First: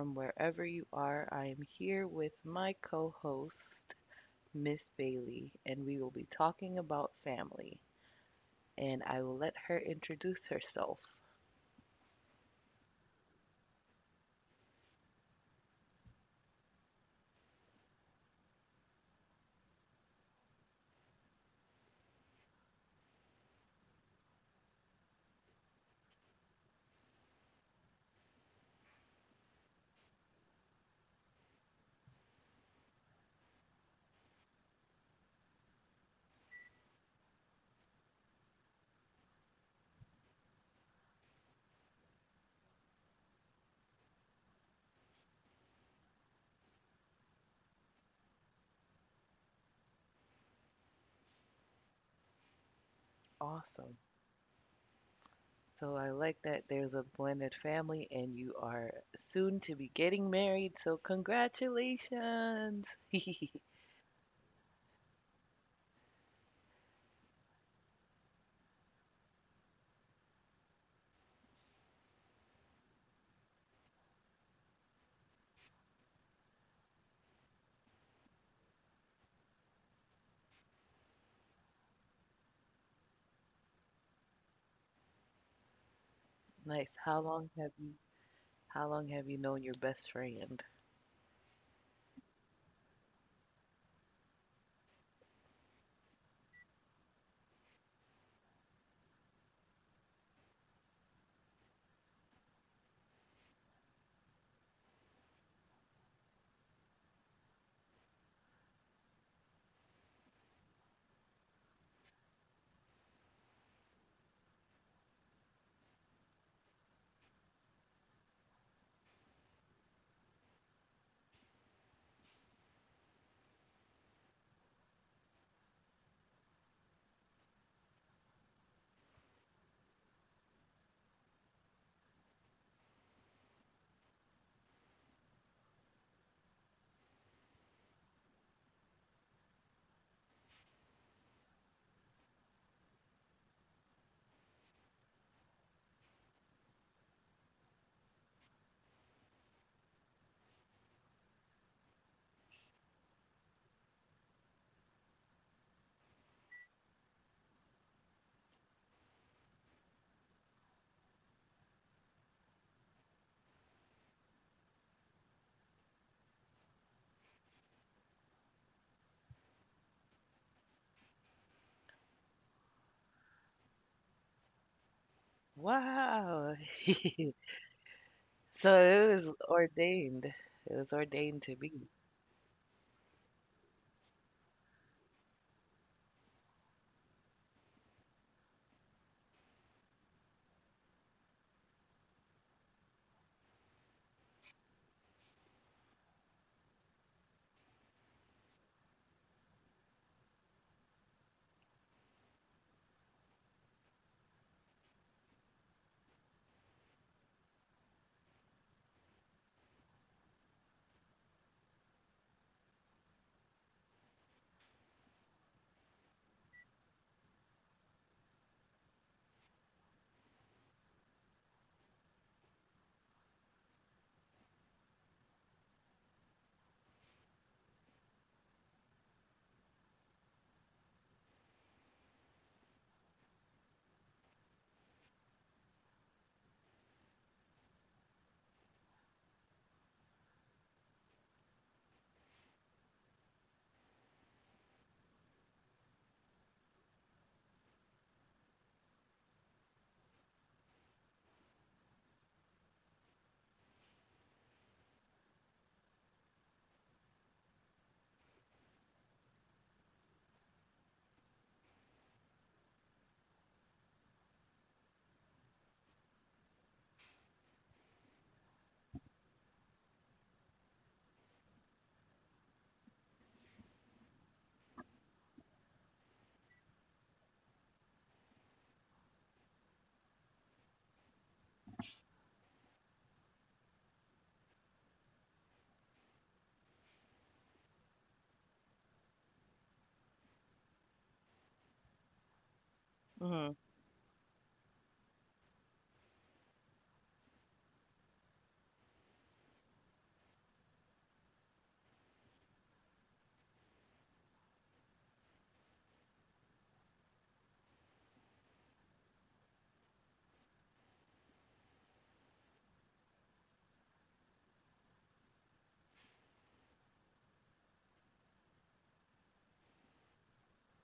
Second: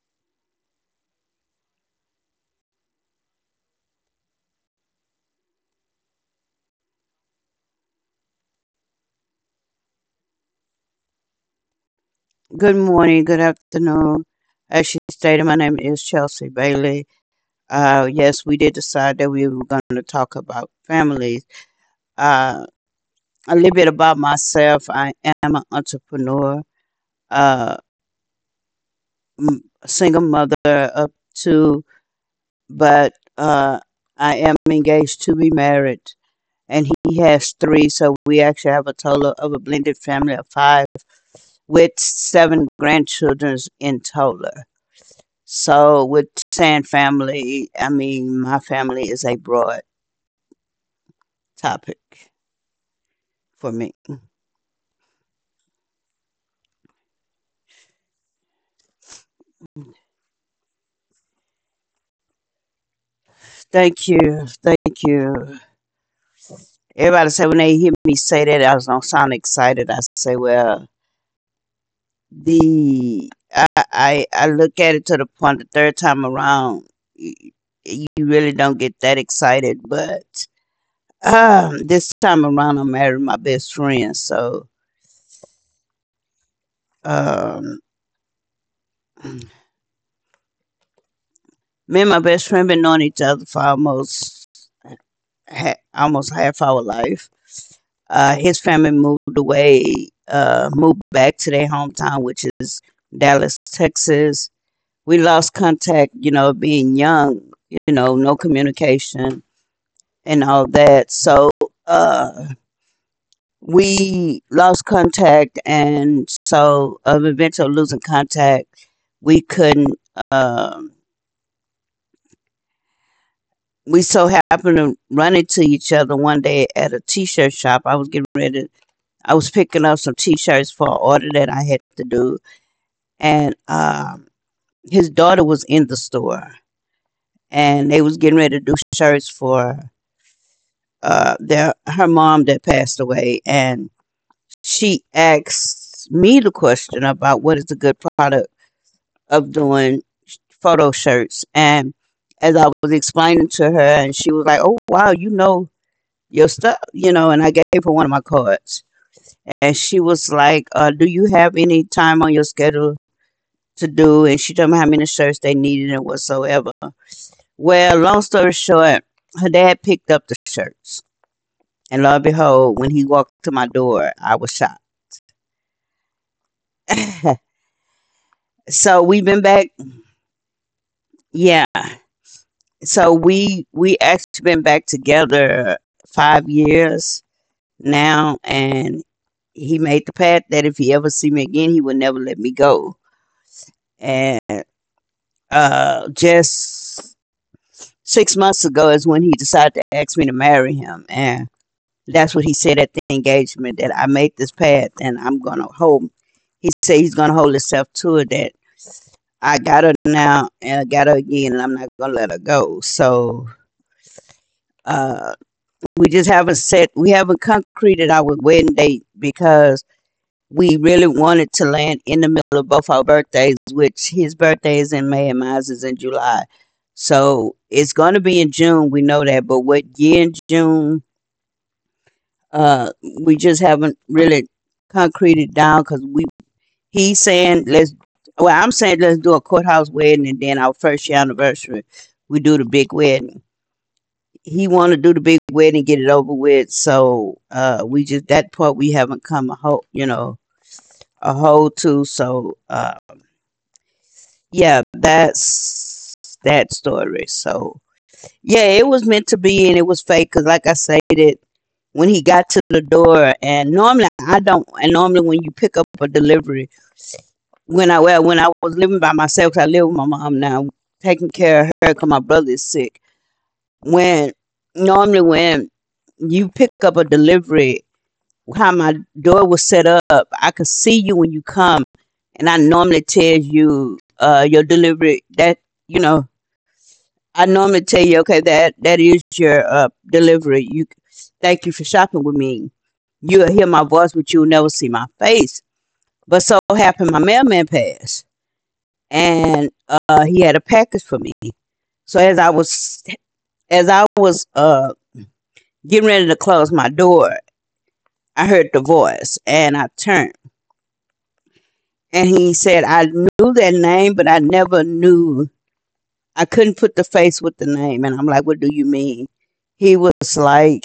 from wherever you are. I am here with my co host, Miss Bailey, and we will be talking about family. And I will let her introduce herself. Good morning, good afternoon. As she stated, my name is Chelsea Bailey. Yes, we did decide that we were going to talk about families. Uh, a little bit about myself. I am an entrepreneur, uh, a single mother of two, but I am engaged to be married, and he has three. So we actually have a total of a blended family of five with seven grandchildren in total. So with saying family, I mean my family is a broad topic for me. Awesome. So I like that there's a blended family and you are soon to be getting married. So congratulations. Thank you, thank you. Everybody say when they hear me say that, I don't sound excited. I say, well, the I I look at it to the point the third time around, you, you really don't get that excited. But this time around, I married my best friend, so Nice. Um, How long have you me known your best friend? and my best friend been knowing each other for almost almost half our life. His family moved away, moved back to their hometown, which is Dallas, Texas. We lost contact, you know, being young, you know, no communication and all that. Uh, we lost contact, and so of eventually losing contact, we couldn't. um we so happened to run into each other one day at a t-shirt shop. I was getting ready to I was picking up some t-shirts for an order that I had to do, and his daughter was in the store, and they was getting ready to do shirts for their her mom that passed away, and she asked me the question about what is a good product of doing photo shirts, and as I was explaining to her, and she was like, "Oh wow, you know. Your stuff, you know," and I gave her one of my cards, and she was like, "Do you have any time on your schedule to do," and she told me how many shirts they needed and whatsoever. Well, long story short, her dad picked up the shirts, and lo and behold, when he walked to my door, I was shocked. Wow. So So it we've was been back, ordained. It was ordained to yeah. be. So we actually been back together 5 years now, and he made the pact that if he ever see me again, he would never let me go. And just 6 months ago is when he decided to ask me to marry him, and that's what he said at the engagement, that I made this path and I'm gonna hold. He said he's gonna hold himself to it. That I got her now and I got her again, and I'm not gonna let her go. Uh, we just haven't set, we haven't concreted our wedding date because we really wanted to land in the middle of both our birthdays, which his birthday is in May and mine is in July. So it's gonna be in June. We know that, but what year in June? Uh, we just haven't really concreted down because we he's saying let's well, I'm saying let's do a courthouse wedding, and then our first year anniversary we do the big wedding. He want to do the big wedding, get it over with. We just that part we haven't come a whole, you know, a whole to. Yeah, that's that story. So yeah, it was meant to be, and it was fake. Cause like I said, it when he got to the door, and normally I don't. And normally when you pick up a delivery, when I well, when I was living by myself, 'cause I live with my mom now, taking care of her, cause my brother is sick. When when you pick up a delivery, how my door was set up, I could see you when you come, and I normally tell you your delivery that you know I normally tell you, okay, that that is your delivery. You thank you for shopping with me. You'll Hmm. hear my voice, but you'll never see my face. But so happened, my mailman passed, and he had a package for me. So as I was getting ready to close my door, I heard the voice, and I turned, and he said, "I knew that name, but I never knew. I couldn't put the face with the name." And I'm like, "What do you mean?" He was like.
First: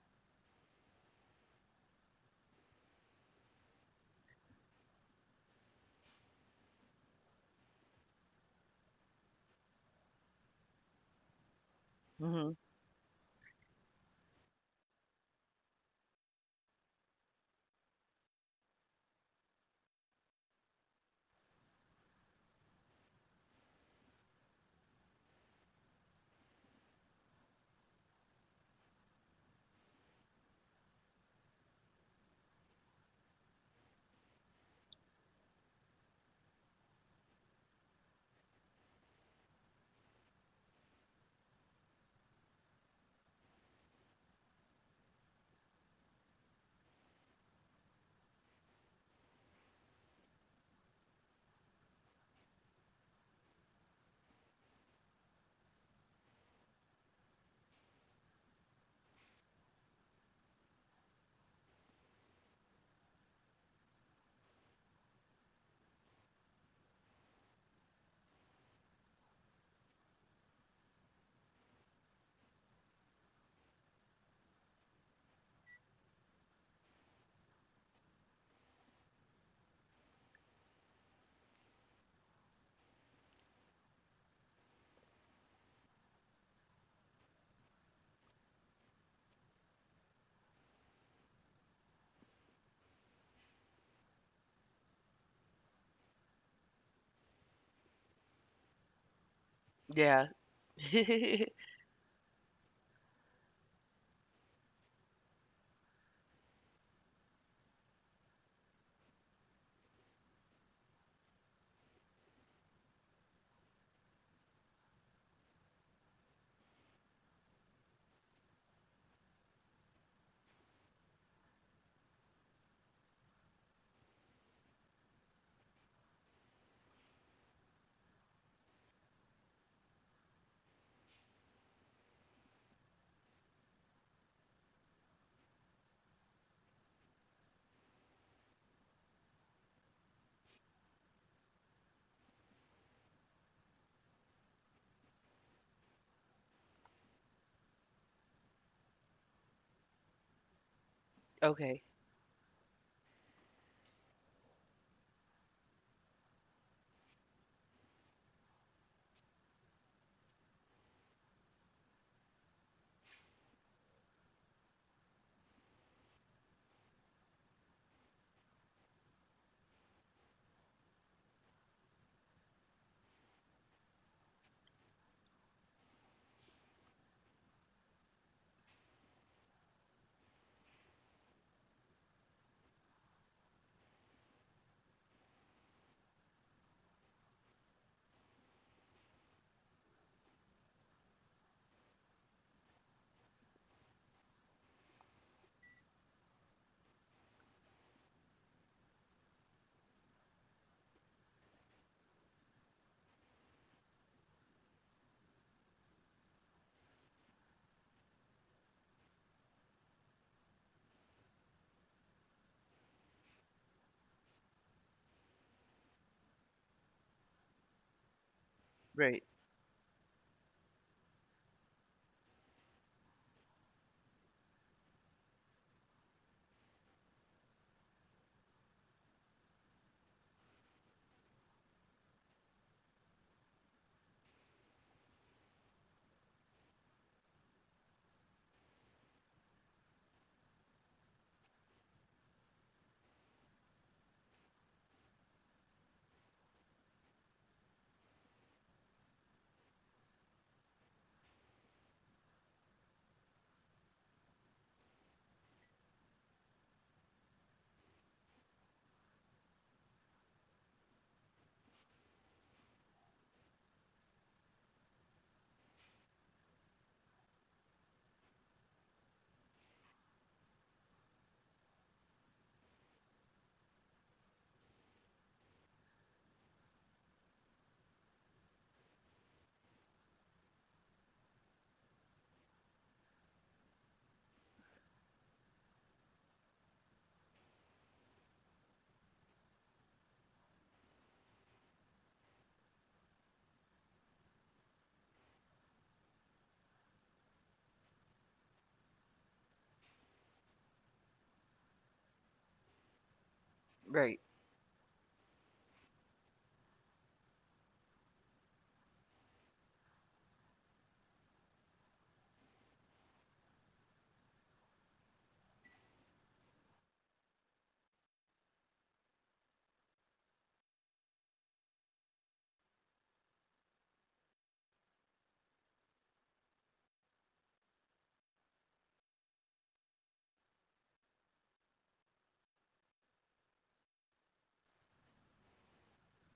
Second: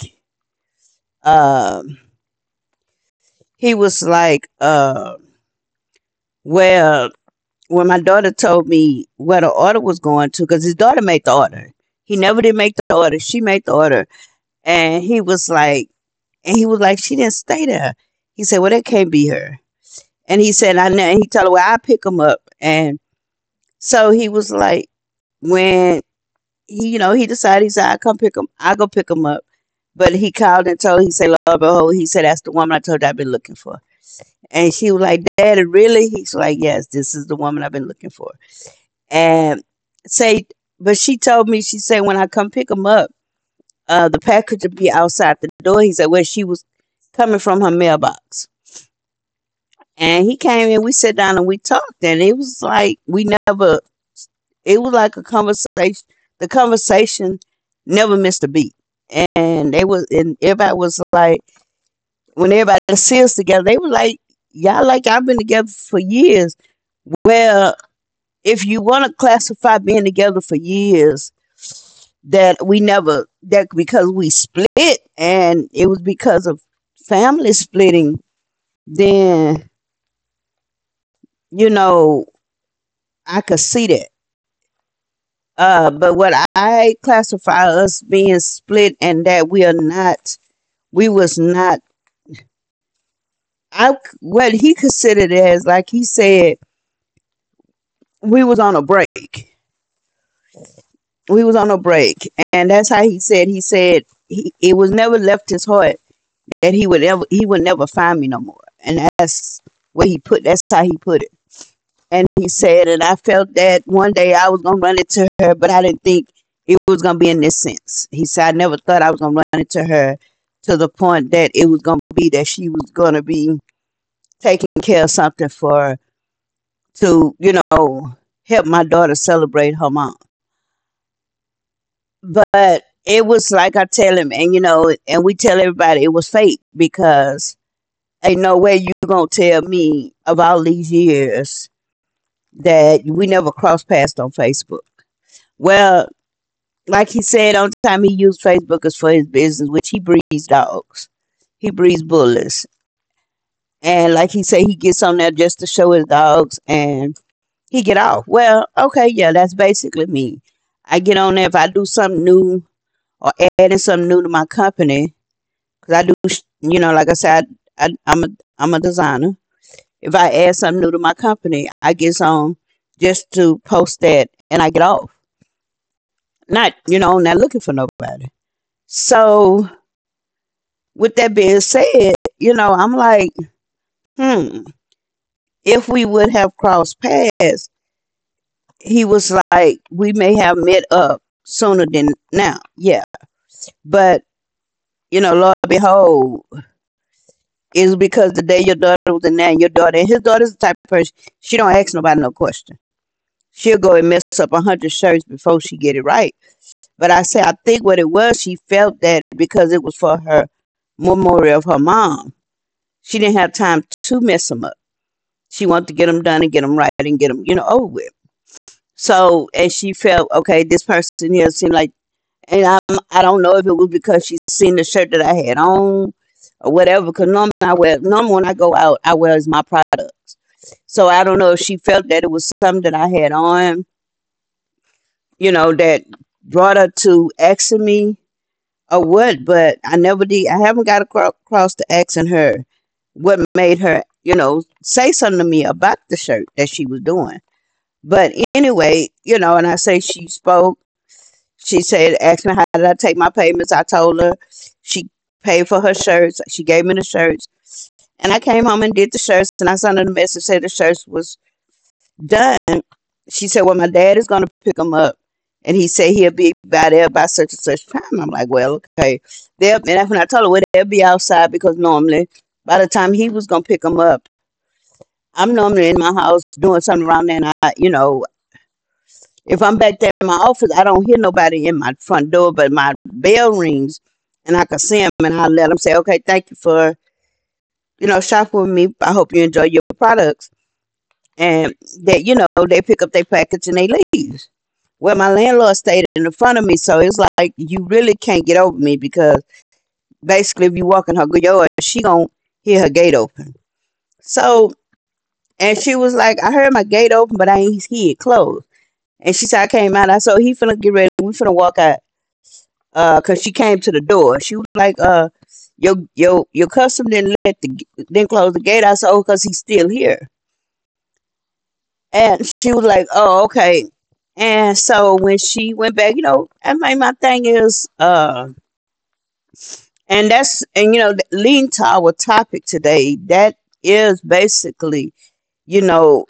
Um, He was like, well, when my daughter told me where the order was going to, because his daughter made the order. He never Hmm. did make the order. She made the order. And he was like, she didn't stay there. He said, well, that can't be her. And he said, I know. And he told her, well, I pick him up. And so he was like, when he, you know, he decided, he said, I go pick him up. But he called and told, he said, Lord, behold, he said, that's the woman I told you I've been looking for. And she was like, Daddy, really? He's like, yes, this is the woman I've been looking for. And say, but she told me, she said, when I come pick him up, the package would be outside the door. He said, well, she was coming from her mailbox. And he came in, we sat down and we talked, and it was like a conversation, the conversation never missed a beat. And they was and everybody was like when everybody see together, they were like, y'all like I've been together for years. Well, if you want to classify being together for years, that we never that because we split and it was because of family splitting, then, you know, I could see that. But what I classify us being split and that we are not, we was not, I what he considered as like he said, we was on a break. Yeah. we was on a break and that's how he said, he said, he, it was never left his heart that he would never find me no more. And that's where he put that's how he put it. And he said, and I felt that one day I was gonna run into her, but I didn't think it was gonna be in this sense. He said I never thought I was gonna run into her, to the point that it was gonna be that she was gonna be taking care of something for to, you know, help my daughter celebrate her mom. But it was like I tell him, and you know, and we tell everybody it was fate, because ain't no way you gonna tell me of all these years that we never crossed paths on Facebook. Well, like he said on the time, he used Facebook as for his business, which he breeds dogs. He Okay. breeds bullies, and like he said, he gets on there just to show his dogs, and he get off. Well, okay, yeah, that's basically me. I get on there if I do something new or adding something new to my company, because I do, you know, like I said, I, I, I'm a I'm a designer. If I add something new to my company, I get on just to post that and I get off. Not, you know, not looking for nobody. So with that being said, you know, I'm like, hmm, if we would have crossed paths, he was like, we may have met up sooner than now. Yeah. But, you know, Lord behold, it's because the day your daughter was in there, your daughter, and his daughter's the type of person, she don't ask nobody no question. She'll go and mess up 100 shirts before she get it right. But I say, I think what it was, she felt that because it was for her memorial of her mom, she didn't have time to mess them up. She wanted to get them done and get them right and get them, you know, over with. Right. So, and she felt, okay, this person here seemed like, and I'm, I don't know if it was because she seen the shirt that I had on or whatever, because normally I wear, normally when I go out, I wear is my products. So I don't know if she felt that it was something that I had on, you know, that brought her to asking me or what, but I never did. I haven't got across to asking her what made her, you know, say something to me about the shirt that she was doing. But anyway, you know, and I say she spoke. She said, asked me how did I take my payments. I told her she paid for her shirts. She gave me the shirts, and I came home and did the shirts. And I sent her the message said the shirts was done. She said, "Well, my dad is going to pick him up. And he said he'll be by there by such and such time." I'm like, "Well, okay." And when I told her, "Well, they'll be outside," because normally by the time he was going to pick them up, I'm normally in my house doing something around there. And if I'm back there in my office, I don't hear nobody in my front door, but my bell rings and I can see them and I let them, say, "Okay, thank you for, shopping with me. I hope you enjoy your products." And that you know they pick up their package and they leave. Well, my landlord stayed in the front of me, so it's like you really can't get over me because basically, if you walk in her yard, she gonna hear her gate open. Right. So, and she was like, "I heard my gate open, but I ain't hear it closed." And she said, "I came out. I saw he finna get ready. We finna walk out." Cause she came to the door. She was like, your customer didn't let the didn't close the gate." I said, "Oh, cause he's still here." And she was like, "Oh, okay." And so when she went back, I mean, my thing is, and that's and leading to our topic today, that is basically, you know,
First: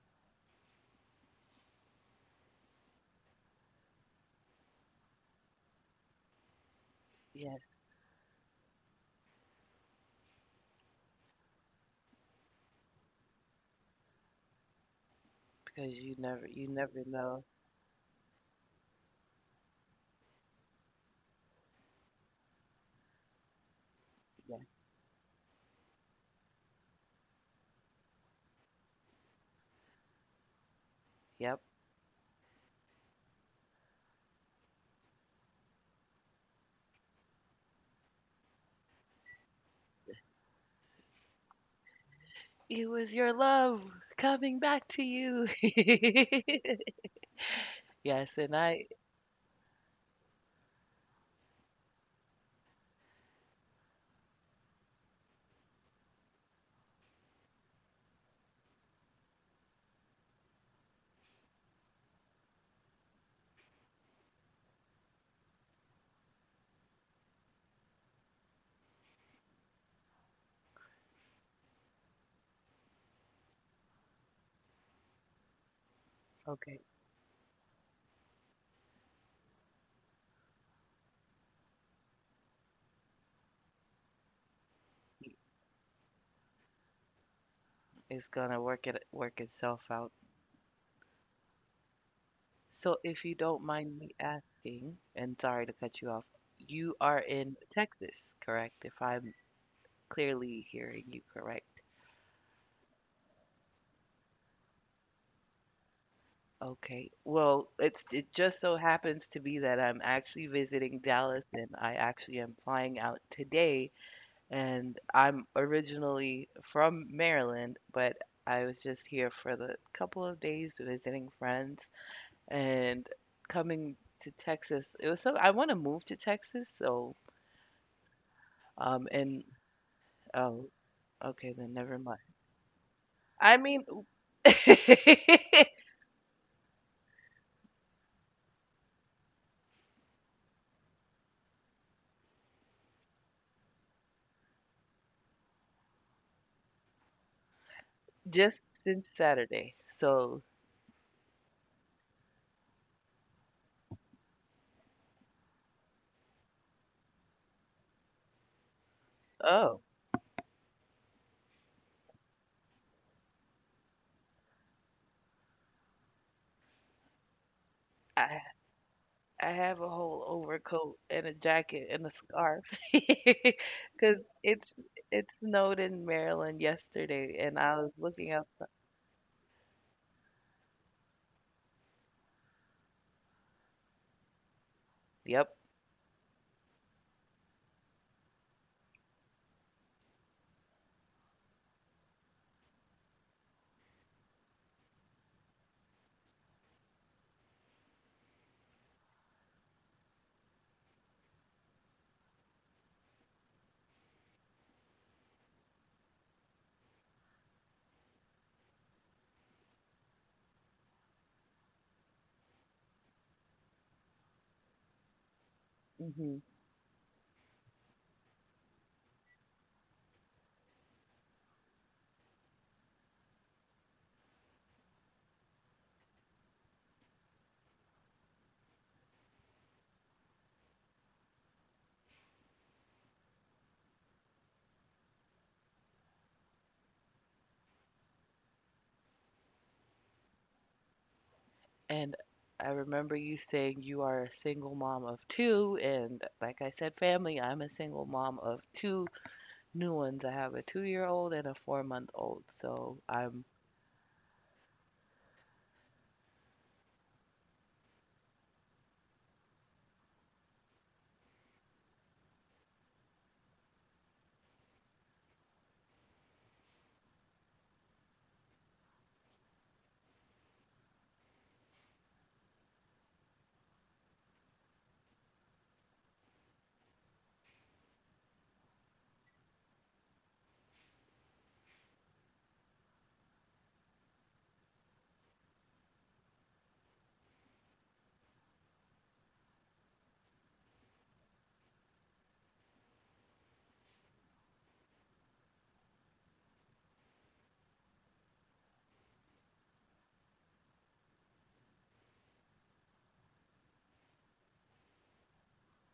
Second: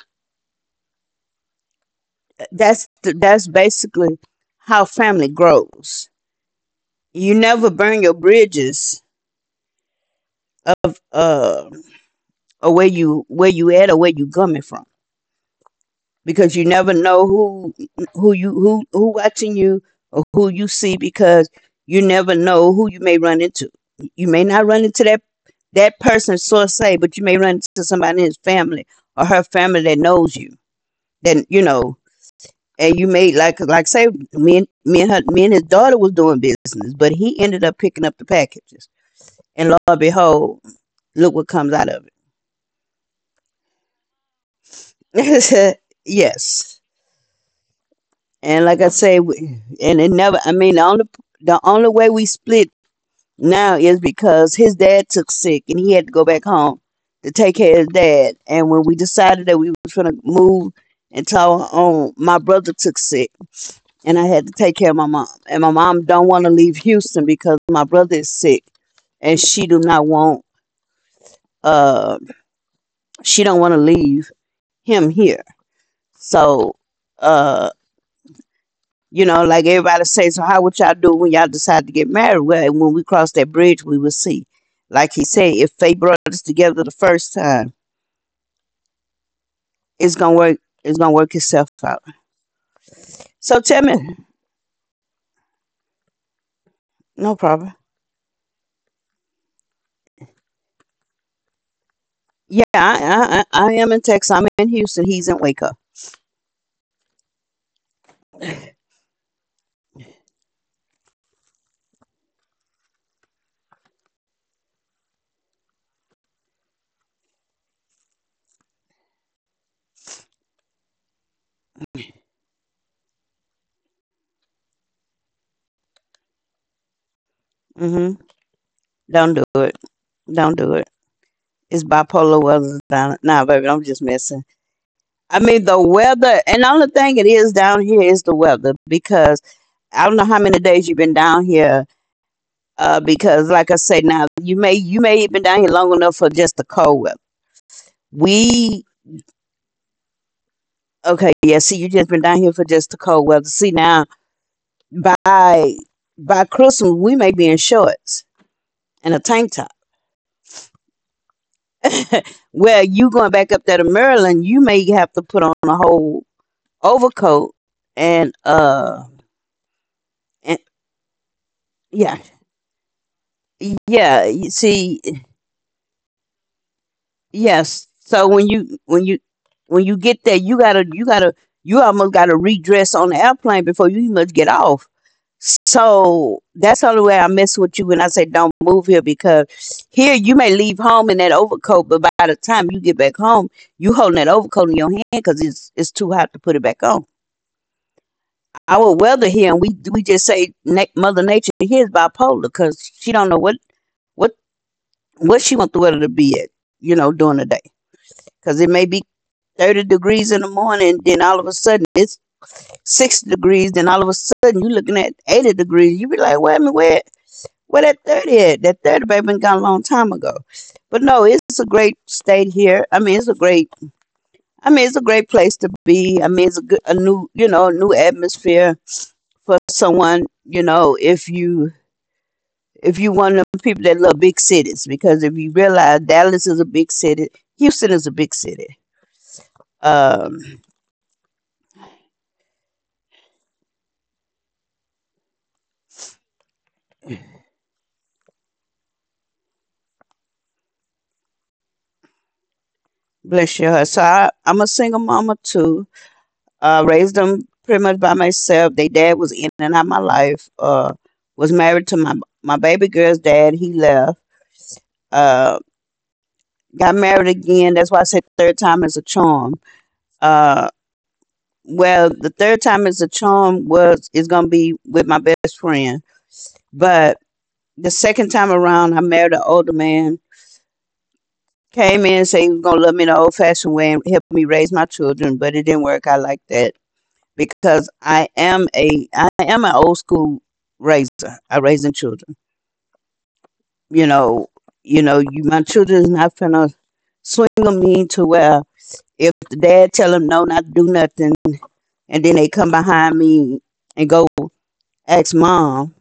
that's basically how family grows. You Yes, never burn your bridges of or where you at or where you coming from, because you never, because you you never never know know. Who you who watching you or who you see, because you never know who you may run into. You may Yeah. not run into that person, so to say, but you may run into somebody in his family or her family that knows you. Then, you Yep. know, and you may like say me and me and her me and his daughter was doing business, but he ended up picking up the packages, and lo and behold, look what comes out of it. It was your love coming back to you. Yes. Yes, and And like I I. say, we- and it never. I mean, the only way we split now is because his dad took sick and he had to go back home to take care of his dad. And when we decided that we was gonna move and talk on, my brother took sick and I had to take care of my mom. And my mom don't want to leave Houston because my brother is sick and she do not want uh she don't want to leave him here. So Okay. uh. You know, like everybody say, so how would y'all do when y'all decide to get married? Well, when we cross that bridge, we will see. Like he said, if fate brought us together the first time, It's gonna work itself out. it's gonna work. It's gonna work itself out. So if you So don't tell me, mind me asking, and sorry to cut you off, you are no in problem. Texas, correct? If I'm clearly hearing you correct. Yeah, I am in Texas. I'm in Houston. He's in Waco. Okay. Well, it just so happens to be that I'm actually visiting Dallas and I actually am flying out today and I'm originally from Maryland, but I was just here for the couple of days visiting friends and coming to Texas. It was so I want to move to Texas, so Mm-hmm. Don't and do it. Don't do oh, it. okay, then It's never mind. bipolar weather down. Nah, I baby, I'm mean just messing. I mean the weather, and the only thing it is down here is the weather, because I don't know how many days you've been down here, because like I say now, you may have been down here long enough for just the cold weather. just We since Saturday. So, okay, yeah. See, you just been down here for just the cold weather. See now, by by Christmas we may be in shorts and a tank top. oh, Well, you going back up there to Maryland, you may have to put on a whole overcoat and I I have a whole and overcoat and a jacket and a yeah scarf because yeah. You it's see. it snowed in Maryland yesterday, and I Yes. was So looking outside. When you get there, you gotta you almost gotta redress on the airplane before you must get off. Yep. So that's the only way I mess with you when I say don't move here, because here you may leave home in that overcoat, but by the time you get back home, you holding that overcoat in your hand because it's too hot to put it back on. Our weather here, and we just say na- Mother Nature here is bipolar because she don't know what what what she want the weather to be at, you know, during the day, because it may be 30 degrees in the morning, then all of a sudden it's 60 degrees, then all of a sudden you're looking at 80 degrees. You be Hmm. like, wait a minute, where that 30 at? That 30 baby been gone a long time ago. But no, it's a great state here. I mean, I mean, it's a great place to be. I mean, a new, you know, a new atmosphere for someone, you know, if you one of them people that love big cities, because if you realize Dallas is a big city, Houston is a big city. Um. And I remember you saying you are a single mom of two, and like I said, family, I'm a single mom of two new ones. I have a two-year-old and a 4-month-old, so I'm. Bless your heart. So I'm a single mama too. Raised them pretty much by myself. They dad was in and out my life. Was married to my baby girl's dad. He left. Uh, got married again. That's why I said third time is a charm. Uh, well, the third time is a charm was is gonna be with my best friend. But the second time around, I married an older man. Came in and said he was gonna love me the old fashioned way and help me raise my children, but it didn't work out like that because I am an old school raiser. I raising children. You know, you know, you my children is not gonna swing on me to where if the dad tell them no, not to do nothing, and then they come behind me and go ask mom,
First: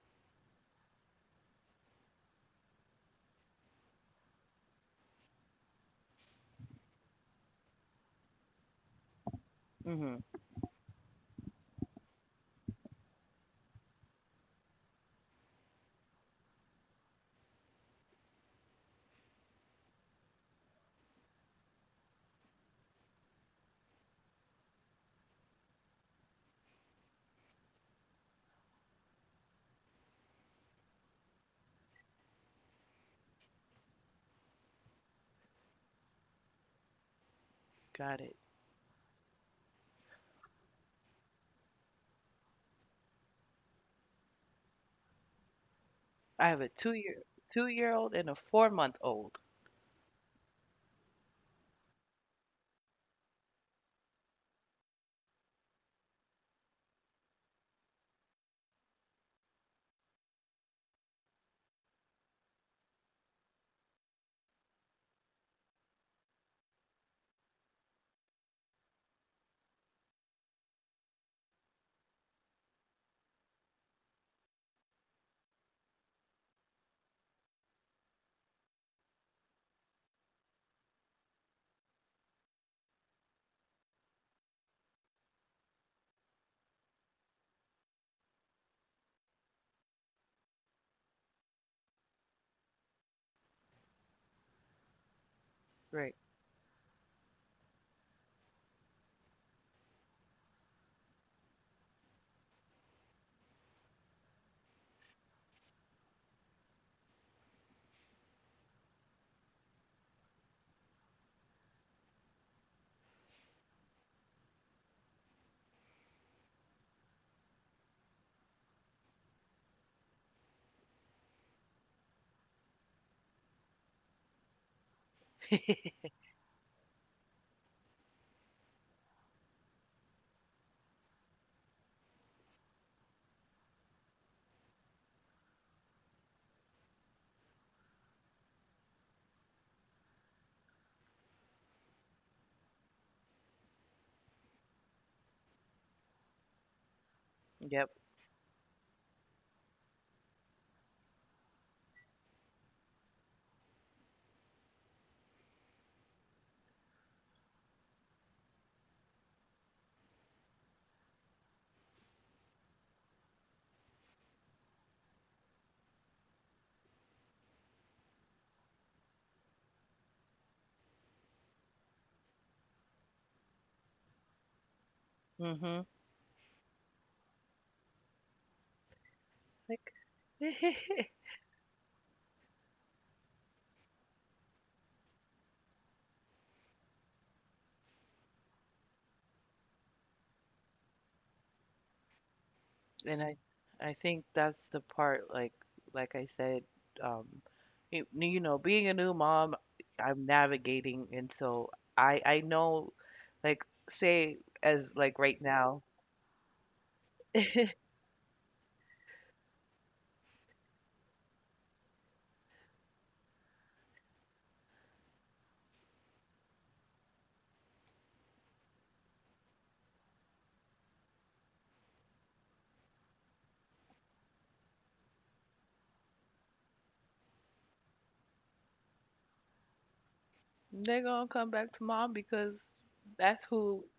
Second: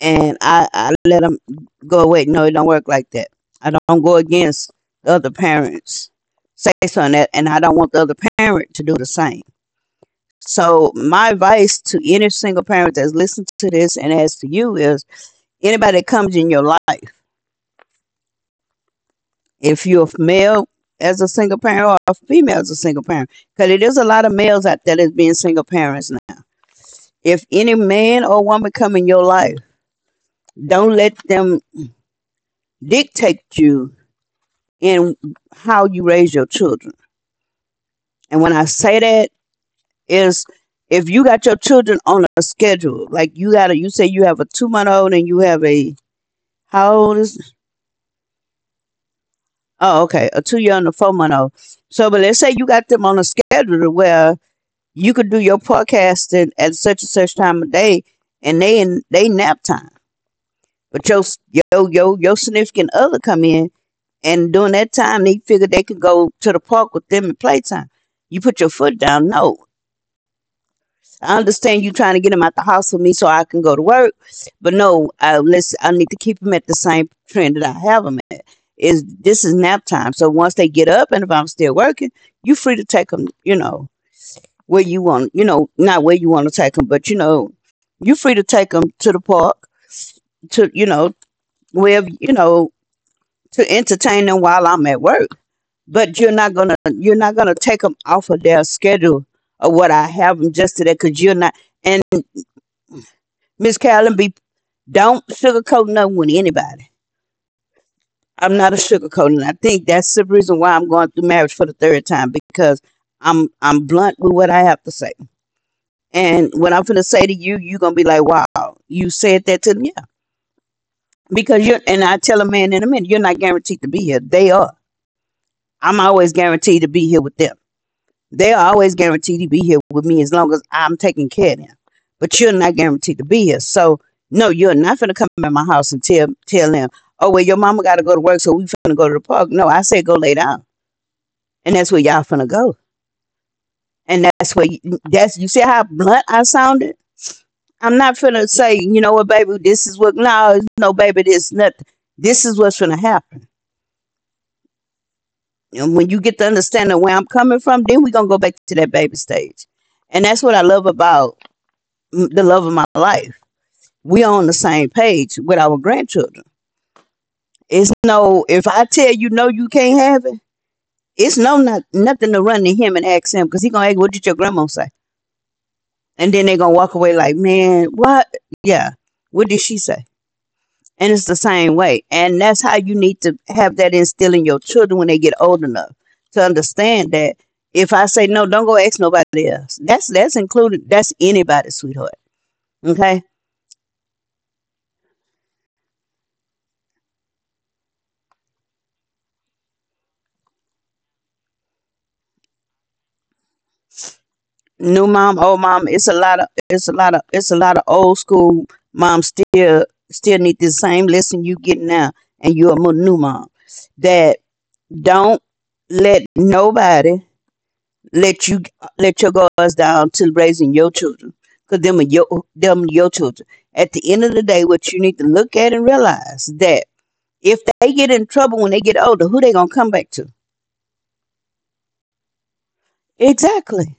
and I let them go away. No, it don't work like that. I don't go against the other parents say something that, and I don't want the other parent to do the same. Hmm. So my advice to any single parent that's listening to this and as to you is anybody that comes in your life, if you're a male as a single parent or a female as a single parent, because it is a lot of males out there that's being single parents now. If any man or woman come in your life, don't let them dictate you in how you raise your children. Got it. And when I say that is if you got your children on a schedule, like you say you have a 2 month old and you have a I have a how old is. two-year-old and a four-month-old. Oh, okay. A 2 year and a 4 month old. So, but let's say you got them on a schedule to where you could do your podcasting at such and such time of day, and they in they nap time. But your s- your significant other come in, and during that time they figure they could go to the park with them at playtime. You put your foot down. No, I understand you trying to get them out the house with me so I can go to work, but no, I, let's, I need to keep them at the same trend that I have 'em is, this is nap time. So once they get up, and if I'm still working, you free to take them. You know where you want. You know, not where you want to take them, but you know you free to take them to the park to, you know, wherever, you know, to entertain them while I'm at work. Right. But you're not gonna take them off of their schedule or what I have them just today because you're not. And Miss Carolyn, be don't sugarcoat nothing with anybody. I'm not a sugarcoat, and I think that's the reason why I'm going through marriage for the third time because I'm blunt with what I have to say, and what I'm gonna say to you, you're gonna be like, "Wow, you said that to me." Yeah, because you're, and I tell a man in a minute, you're not guaranteed to be here. They are. I'm always guaranteed to be here with them. They are always guaranteed to be here with me as long as I'm taking care of them. But you're not guaranteed to be here, so no, you're not gonna come in my house and tell them, "Oh well, your mama got to go to work, so we finna go to the park." No, I said go lay down, and that's where y'all finna go. And that's, you see how blunt I sounded. Yep. I'm not finna say, you know what, baby, this is what. No, no, baby, this nothing. This is what's gonna happen. And when you get to understand where I'm coming from, then we gonna go back to that baby stage. And that's what I love about the love of my life. We on the same page with our grandchildren. It's no, if I tell you no, you can't have it. It's no, not nothing to run to him and ask him because he gonna ask, what did your grandma say? Hmm. And then they're gonna walk away like, man, what? Yeah, what did she say? And it's the same way, and that's how you need to have that instilled in your children when they get old enough to understand that if I say no, don't go ask nobody else. That's included. That's anybody, sweetheart. And Okay, I think that's the part, like, I said, um, you know, being a new mom, I'm navigating, and so I know, like, say as new like mom, right old now, mom. It's a lot of old school moms still need the same lesson you get now, and you're a new mom that don't let nobody let you let your guards down to raising your children because them are your them your children at the end of the day what you need to look at and realize that if they get in trouble when they get older who they gonna come back to. they're gonna come back to mom because that's who Exactly.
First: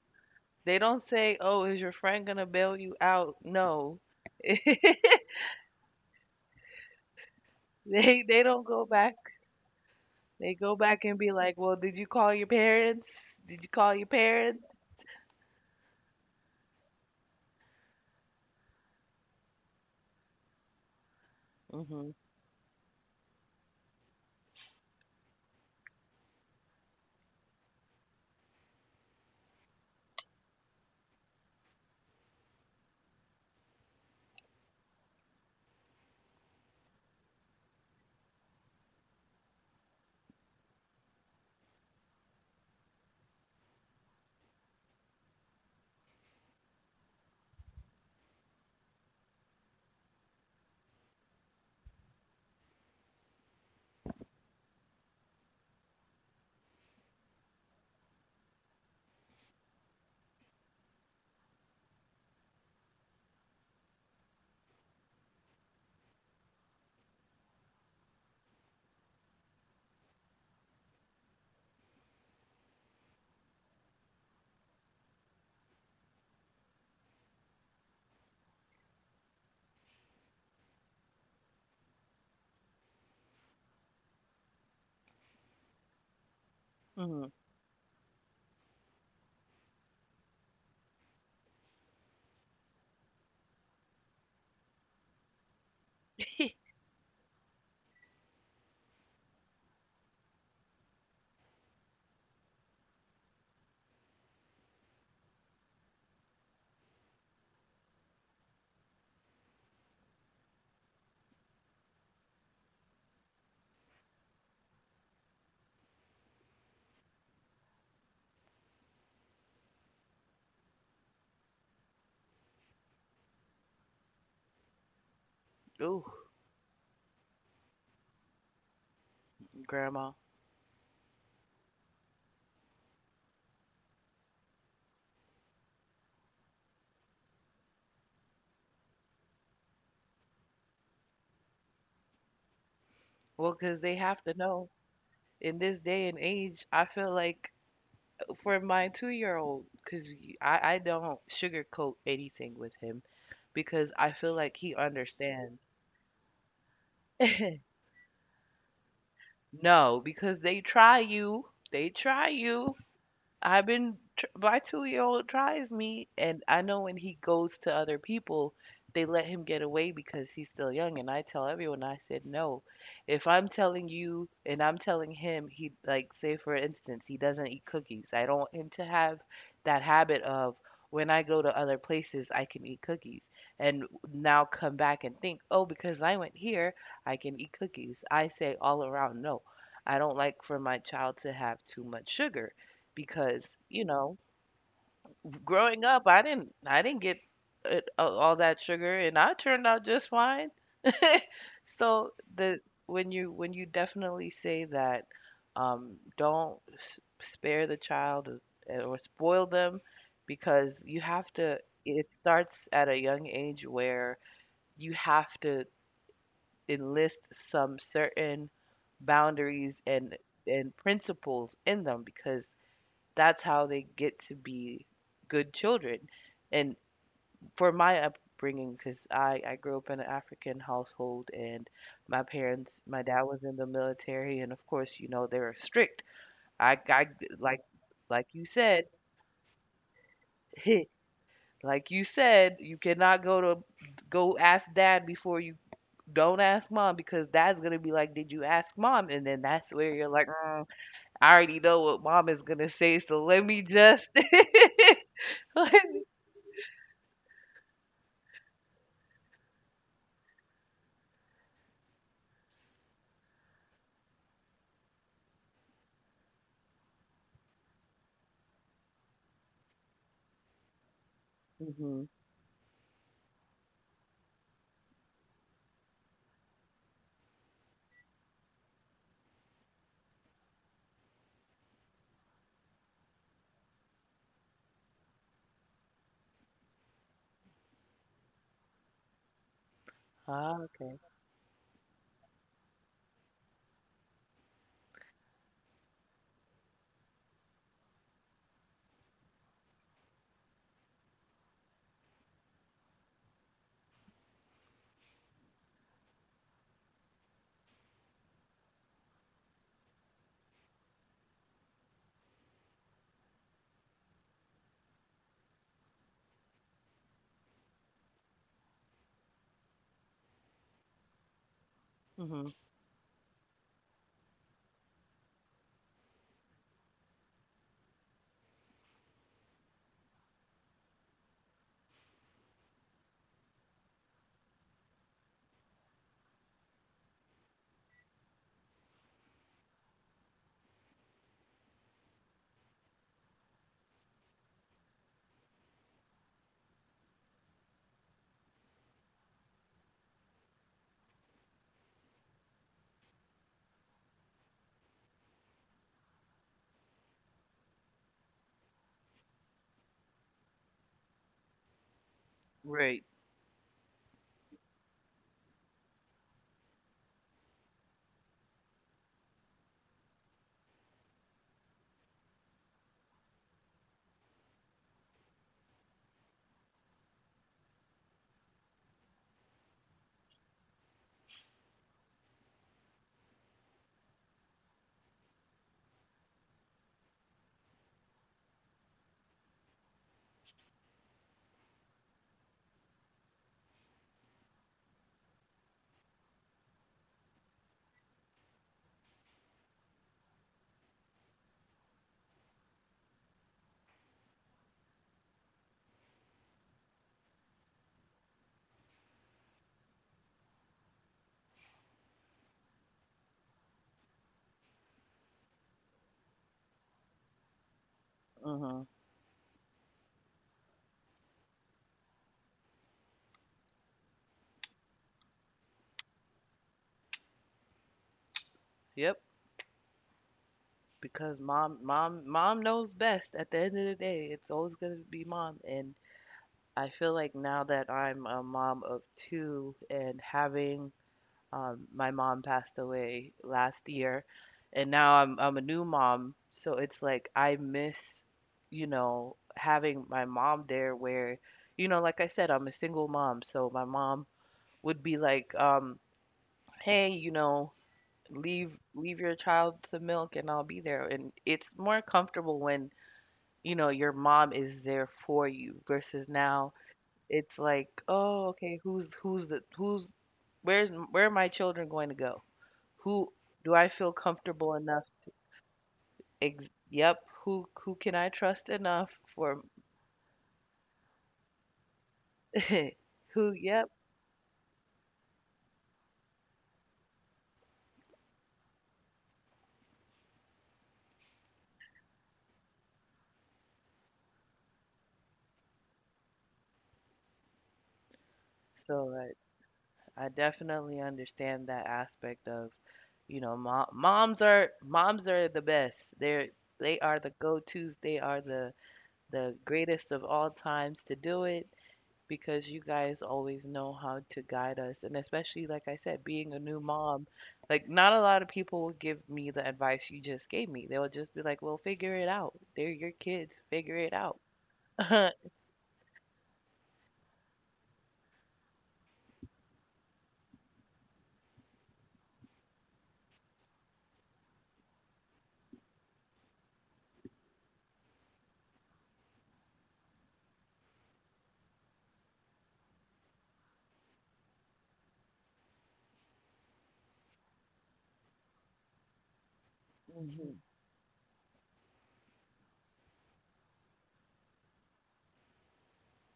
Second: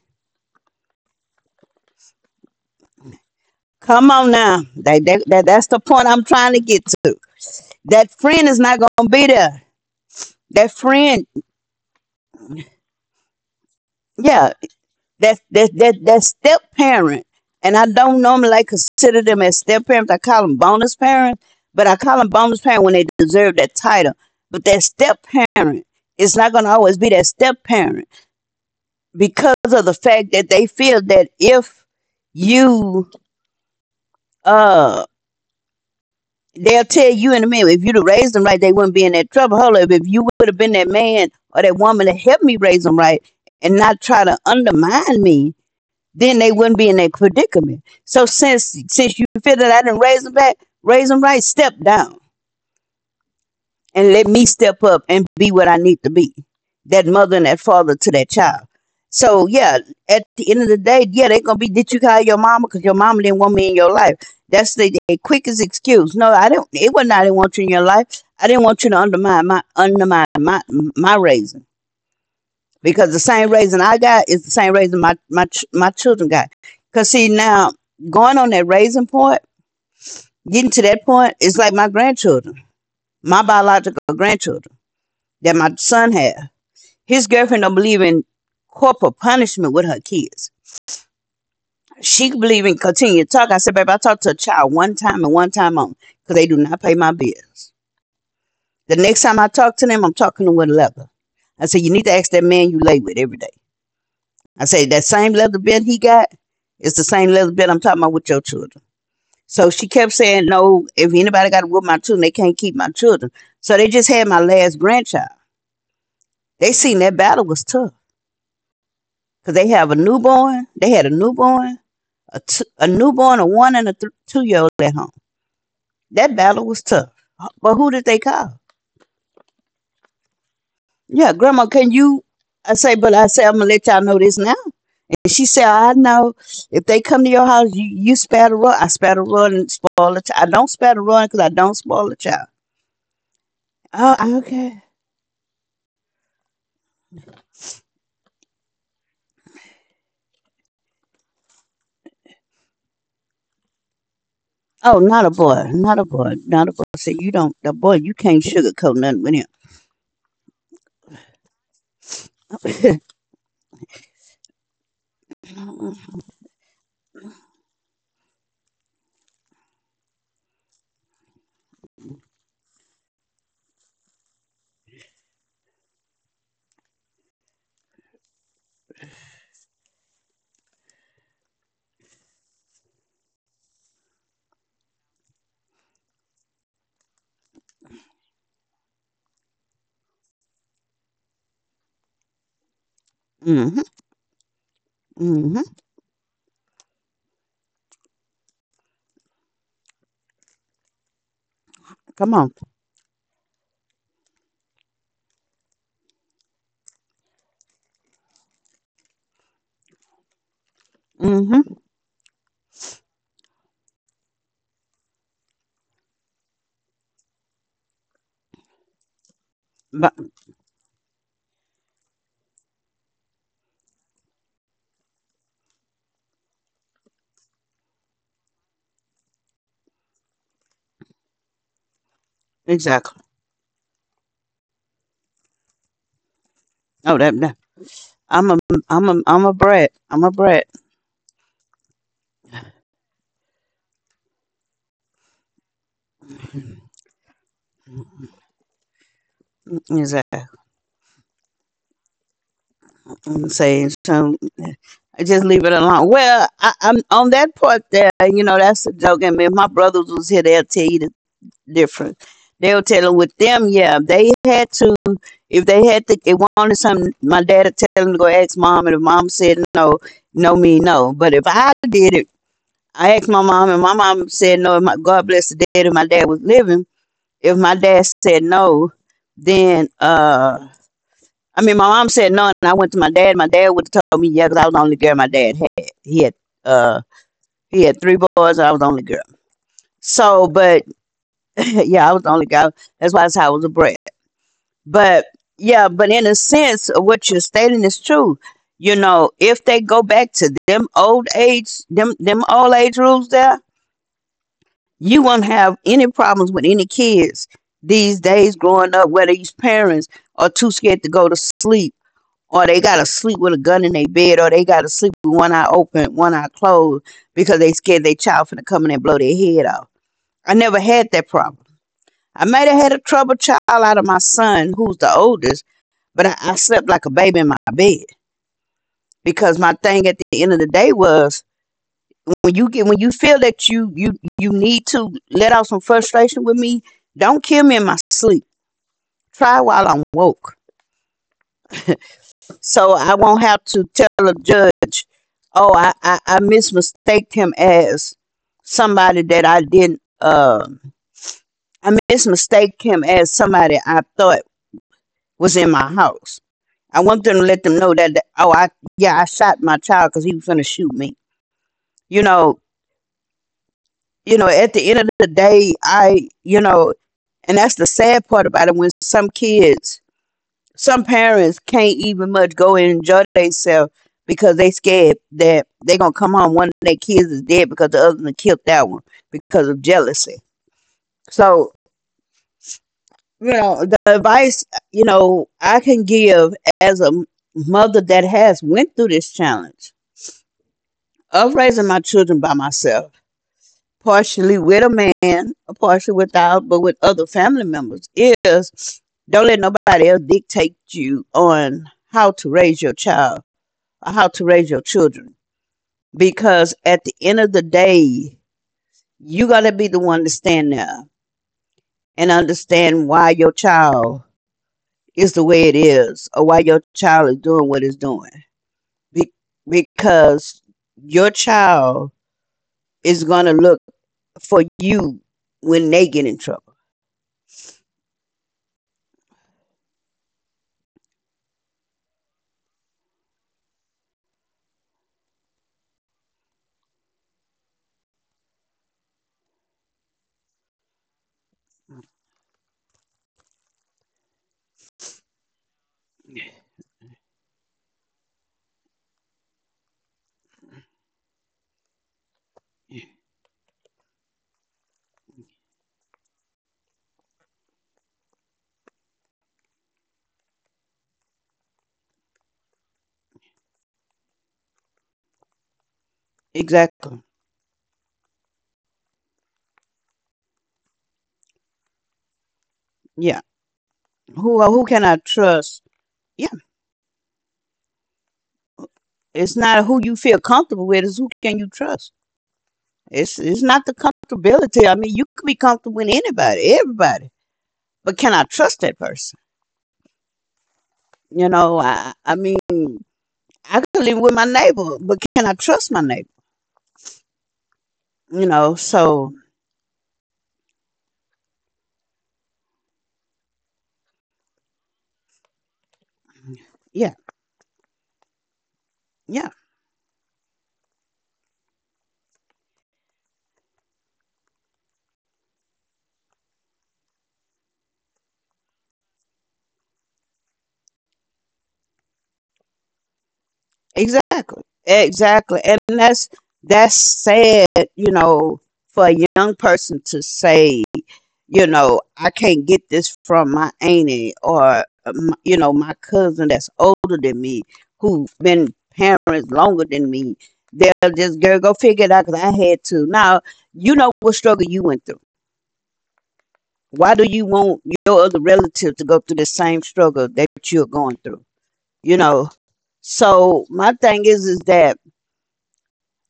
they don't say, oh, is your friend gonna bail you out? No, Come on now, they that's the point I'm trying to get to. That they friend is don't not go gonna back. be there. They That go back and friend. be like, well, did you call your parents? Did you call your Yeah, parents? That step parent, and I don't normally like consider them as step parents. I call them bonus parents, but I Mm-hmm. call them bonus parent when they deserve that title. But that step parent is not going to always be that step parent because of the fact that they feel that if you uh they'll tell you in a minute, if you'd have raised them right they wouldn't be in that trouble. Hold up, if you would have been that man or that woman to help me raise them right and not try to undermine me, then they wouldn't be in that predicament. So since you figured out and raise them back, raise them right, step down and let me step up and be what I need to be. That mother and that father to that child. So yeah, at the end of the day, yeah, they're gonna be. Did you call your mama? Cause your mama didn't want me in your life. That's the quickest excuse. No, I don't. It wasn't. I didn't want you in your life. I didn't want you to undermine my raising, because the same raising I got is the same raising my children got. Cause see now, going on that raising point, getting to that point is like my grandchildren, my biological grandchildren that my son had. Mm-hmm. His girlfriend don't believe in corporal punishment with her kids. She believe in continued talk. I said, babe, I talked to a child one time and one time only because they do not pay my bills. The next time I talk to them, I'm talking to them with a leather. I said, you need to ask that man you lay with every day. I say that same leather belt he got is the same leather belt I'm talking about with your children. So she kept saying, no, if anybody got to whoop my children, they can't keep my children. So they just had my last grandchild. They seen that battle was tough because they have a newborn. They had a newborn, a newborn, a one and a 2-year-old at home. Ooh. That battle was tough. But who did they call? Grandma. Yeah, Grandma, can you? I say, but I say, I'm going to let y'all know this now. And she said, I know if they come to your house, you spare the rod. I spare the rod and spoil the child. I don't spare the rod because I don't spoil the child. Well, 'cause they Oh, have to know okay. in this day and age, I feel like for my 2-year-old old, because I don't sugarcoat anything with him because I feel like he Oh, not a understands. boy. Not a boy. Not a boy. So you don't, the boy, you can't sugarcoat nothing with him. No, because they try you. They try you. My 2-year-old old tries me, Mm-hmm. and I know when he goes to other people, they let him get away because he's still young. And I tell everyone, I said no. If I'm telling you and I'm telling him, he like say for instance, he doesn't eat cookies. I don't want him to have that habit of when I go to other places, I can eat cookies. And now come back and think, oh, because I went here, I can eat cookies. I say all around, no, I don't like for my child to have too much sugar because Mm-hmm. growing up I didn't get all that sugar, and I turned out just fine. So Come on. the when you definitely say that, don't spare the child, or spoil them, because you have to, Mm-hmm. it starts at a young age where you have to enlist some certain boundaries and But, and principles in them because that's how they get to be good children. And for my upbringing, because I grew up in an African household, and my parents, my dad exactly. was in the military, and of course, they were strict. I Oh, that, like, that. like you I'm a, said, I'm a brat. I'm a brat. like you said, you cannot go ask dad before you don't ask mom because dad's gonna be like, did you ask mom? And then that's where you're like, Exactly. I already know what mom is gonna say, so let me I'm saying just. so. I just leave it alone. Well, I'm on that part there. You know, that's a joke. I mean, if my brothers was here, they'll tell you the difference. They'll tell them with them, yeah, they had to. If they had to, it wanted something. My dad would tell them to go ask mom, and if mom said no, no me no. But if I Mhm. did it, I asked my mom, and my mom said no. My God bless the dead, and my dad was living. If my dad said no, then I mean, my mom said none. And I went to my dad. My dad would have told me yeah, 'cause I was the only girl my dad had. He had uh he had three boys. And I was the only girl. Ah, So, but okay. yeah, I was the only girl. That's why that's how I was a brat. But yeah, but in a sense, what you're stating is true. You know, if they go back to them old age, them old age rules there, you won't have any problems with any kids these days growing up where these parents are too scared to go to sleep, or they gotta sleep with a gun in their bed, or they gotta sleep with one eye open, one eye closed because they scared their child finna come in and blow their head off. I never had that problem. Mhm. I might have had a troubled child out of my son, who's the oldest, but I slept like a baby in my bed because my thing at the end of the day was when you get when you feel that you need to let out some frustration with me, don't kill me in my sleep. Try while I'm woke. So I won't have to tell a judge, oh, I mismistaked him as somebody that I didn't, I mismistaked him as somebody I thought was in my house. I want them to let them know that, oh, I, yeah, I shot my child because he was going to shoot me. You know, Right. you know, at the end of the day, I, you know, and that's the sad part about it when some kids some parents can't even much go and enjoy themselves because they scared that they gonna come home one of their kids is dead because the other one killed that one because of jealousy. So you know the advice you know I can give as a mother that has went through this challenge of raising my children by myself, partially with a man, partially without, but with other family members is don't let nobody else dictate you on how to raise your child how to raise your children. Because at the end of the day, you got to be the one to stand there and understand why your child is the way it is or why your child is doing what it's doing. Mhm. Be- because your child is going to look for you when they get in trouble. Yep. Because mom knows best. At the end of the day, it's always gonna be mom. And I feel like now that I'm a mom of two, and having, my mom passed away last year, and now I'm a new mom. So it's like I miss, having my mom there. Where, like I said, I'm a single mom. So my mom would be like, hey. Leave your child to milk and I'll be there. And it's more comfortable when, your mom is there for you versus now Exactly. it's like, oh, okay, who's where are my children going to go? Who Yeah. do I feel Who comfortable enough? can I trust? Yeah. Yep, who can I trust enough It's for not who you feel comfortable with, it's who can you trust. Who? It's not Yep. the comfortability. I mean, you can be comfortable with anybody, everybody, but can I trust that person? You know, I mean, I could live with my neighbor, but can I trust my neighbor? You know, So like, so I definitely understand that aspect of, moms are the best. They are the yeah, go-tos. They are the yeah, greatest of all times to do it because you guys always know how to guide us. And especially like I said, being a new mom, like not a lot of people will give me the advice you just gave me. They'll just be like, "Well, figure it out. They're your kids. Figure it out." Exactly, and that's sad. You know, for a young person to say, you know, I can't get this from my auntie or, you know, my cousin that's older than me, who have been parents longer than me. They'll just girl go figure it out because I had to. Now you know what struggle you went through. Why do you want your other relative to go through the same struggle that Mhm. you're going through? You know. So my thing is that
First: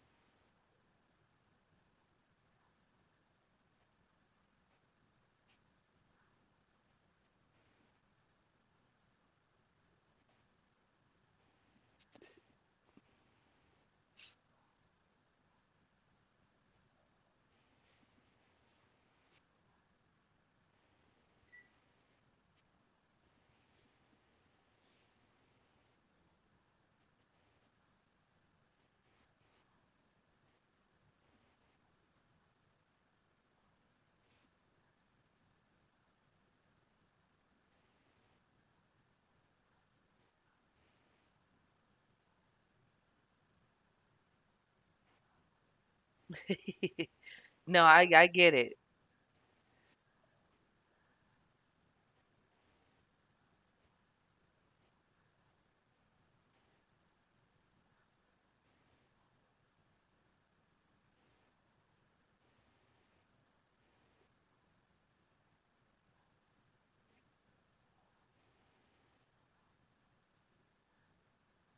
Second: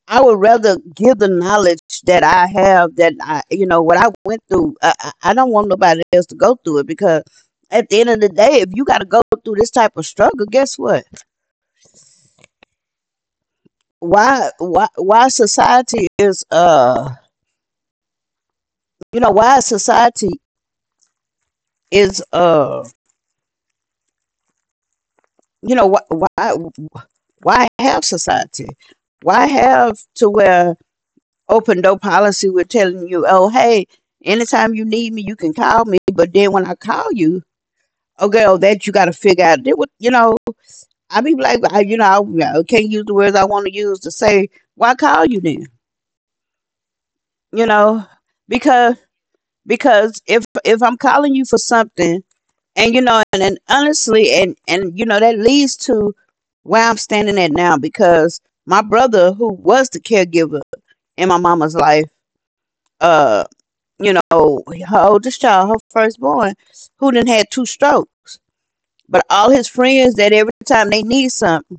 I would rather give the knowledge that I have that I, you know, what I went through. I don't want nobody else to go through it because at the end of the day, if you got to go through this type of struggle, guess what? Why society is, you know, is, uh, you know, why, why, why have society? Why have to where open door policy? We're telling you, oh, hey, anytime you need me, you can call me. But then when I call you, oh, girl, that you got to figure out. That would, you know, I be like, I can't use the words I want to use to say why I call you then, you No, know, I get it. because because if I'm calling you for something, and honestly, and that leads to where I'm standing at now because my brother, who was the caregiver in my mama's life, uh, her oldest child, her firstborn, who then had two strokes, but all his friends that every time they need something,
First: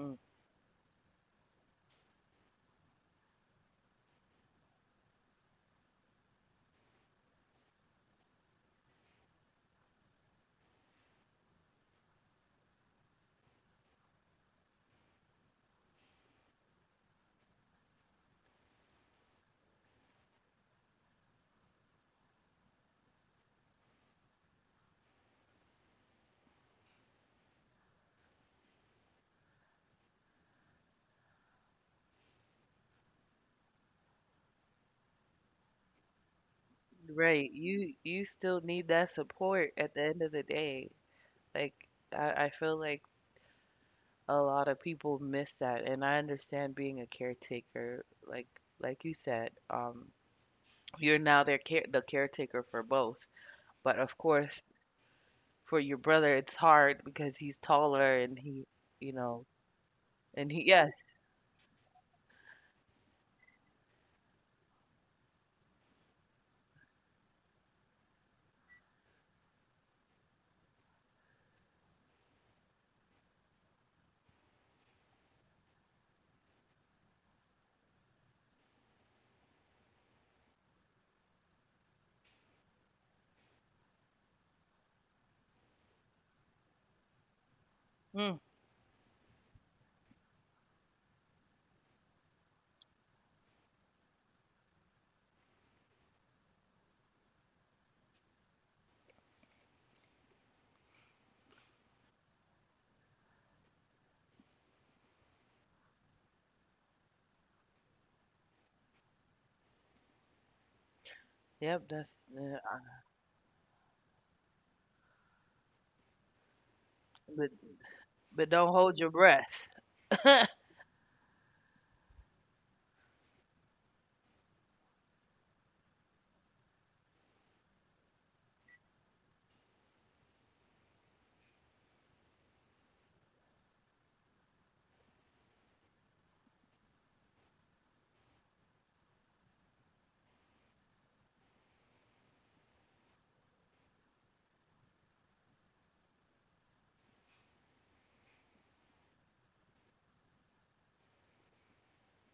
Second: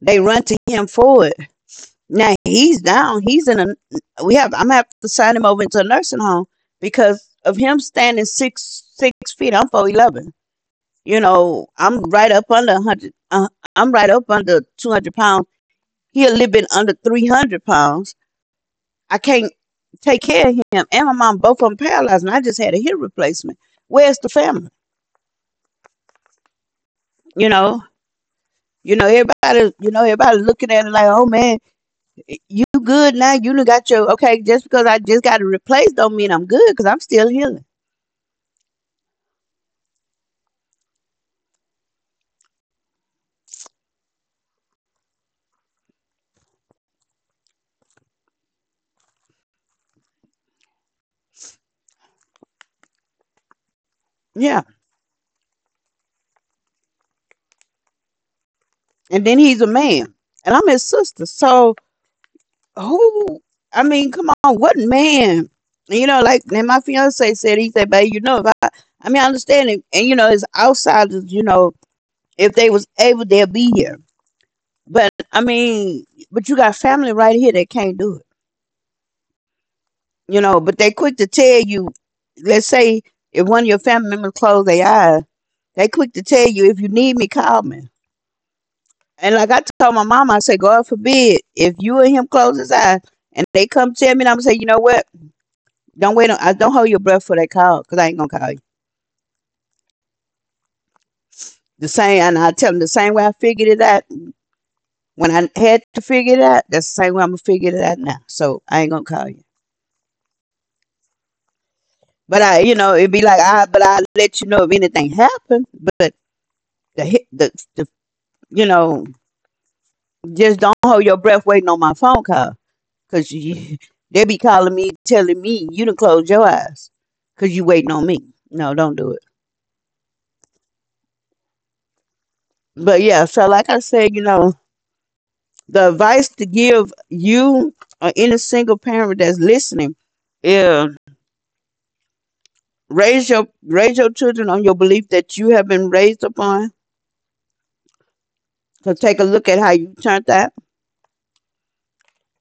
they run to him for it. Now he's down. He's in a. We have. I'm gonna have to sign him over into a nursing home because of him standing 6'6". I'm 4'11". You know, I'm right up under 100. I'm right up under 200 pounds. He a little bit under 300 pounds. I can't take care of him and my mom. Both of them paralyzed, and I just had a hip replacement. Where's the family? You know. You know everybody. You know everybody looking at it like, oh man, you good now? You done got your okay. Just because I just got it replaced don't mean I'm good because I'm still Right. healing. You still need that support at the end of the day. Like I feel like a lot of people miss that, and I understand being a caretaker, like you said, you're now their caretaker for both. But of Yeah, course for your brother it's hard because he's taller, and he, you and then know he's a man, and and he, I'm his yes. sister. So who? I mean, come on, what man? Like and my fiance said, he said, "Babe, you know, if I, I mean, I understand it, and it's outsiders. If they was able, they'd be here. But I mean, but you got family right here that can't do it. You know, but they quick to tell you. Let's say if one of your family members close their eyes." They quick to tell you if you need me, call me. Mm, And like I told my mama, I said, God forbid if you and him close his eye and they come tell me, and I'm gonna say, you know what? Don't wait. On, I don't hold your breath for that call because I ain't gonna call you. The same, and I tell them the same way I figured it out when I had to figure it out. That's the same way I'm gonna figure it out now. So I ain't gonna call you. yep, that's But I, you uh, know, it'd be like I, but I let you know if anything happened. But the hit- but the but you don't hold know, your breath. just don't hold your breath waiting on my phone call. Cause you, they be calling me, telling me you done close your eyes, cause you waiting on me. No, don't do it. But yeah, so like I said, the advice to give you or any single parent that's listening, is raise your children on your belief that you have been raised upon. So take a look at how you turned out.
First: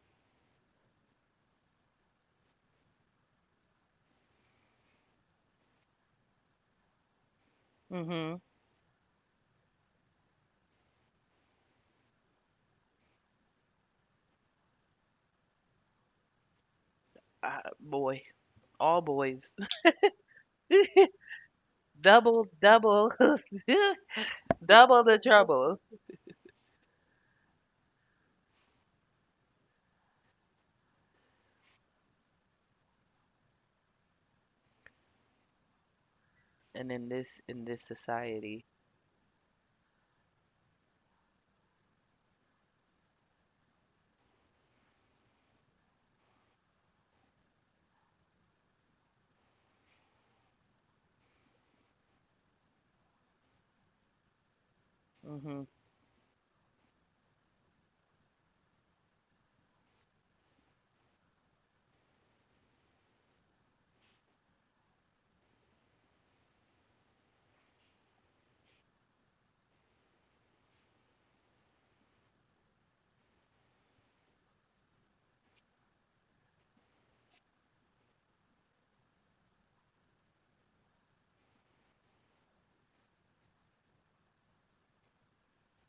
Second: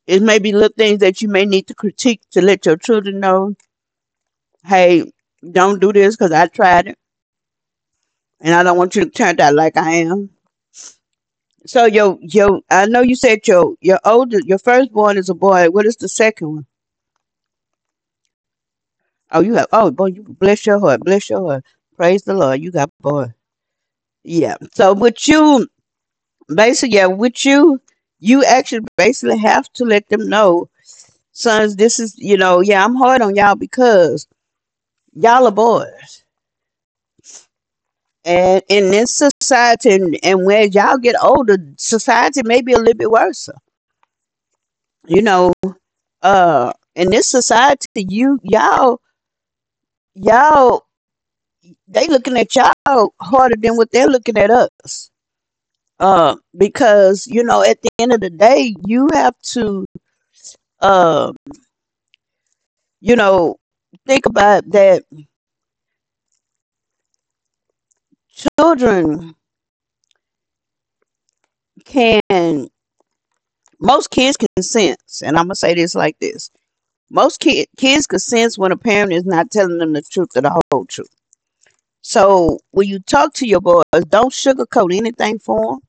It may be little things that you may need to critique to let your children know, hey, don't do this because I tried it, Mhm. and I don't want you to turn out like I am. So your I know you said your firstborn is a boy. What is the second one? Boy. All Oh, boys. you have oh boy, you bless your heart, bless your heart. Praise the Double Lord, you got double. boy. Yeah. So Double the with you, trouble. basically, yeah, you actually basically have to let them know, sons. This is you know, yeah, I'm hard on y'all because y'all are boys, And in this and society, in this society, and when y'all get older, society may be a little bit worse. You know, in this society, you y'all y'all they looking at y'all harder than what they're looking at us. hmm Because at the end of the day you have to uh, you know think about that. Children can most kids can sense. And I'm gonna say this like this, most kids can sense when a parent is not telling them the truth or the whole truth. So when you talk to your boys, don't sugarcoat anything for them.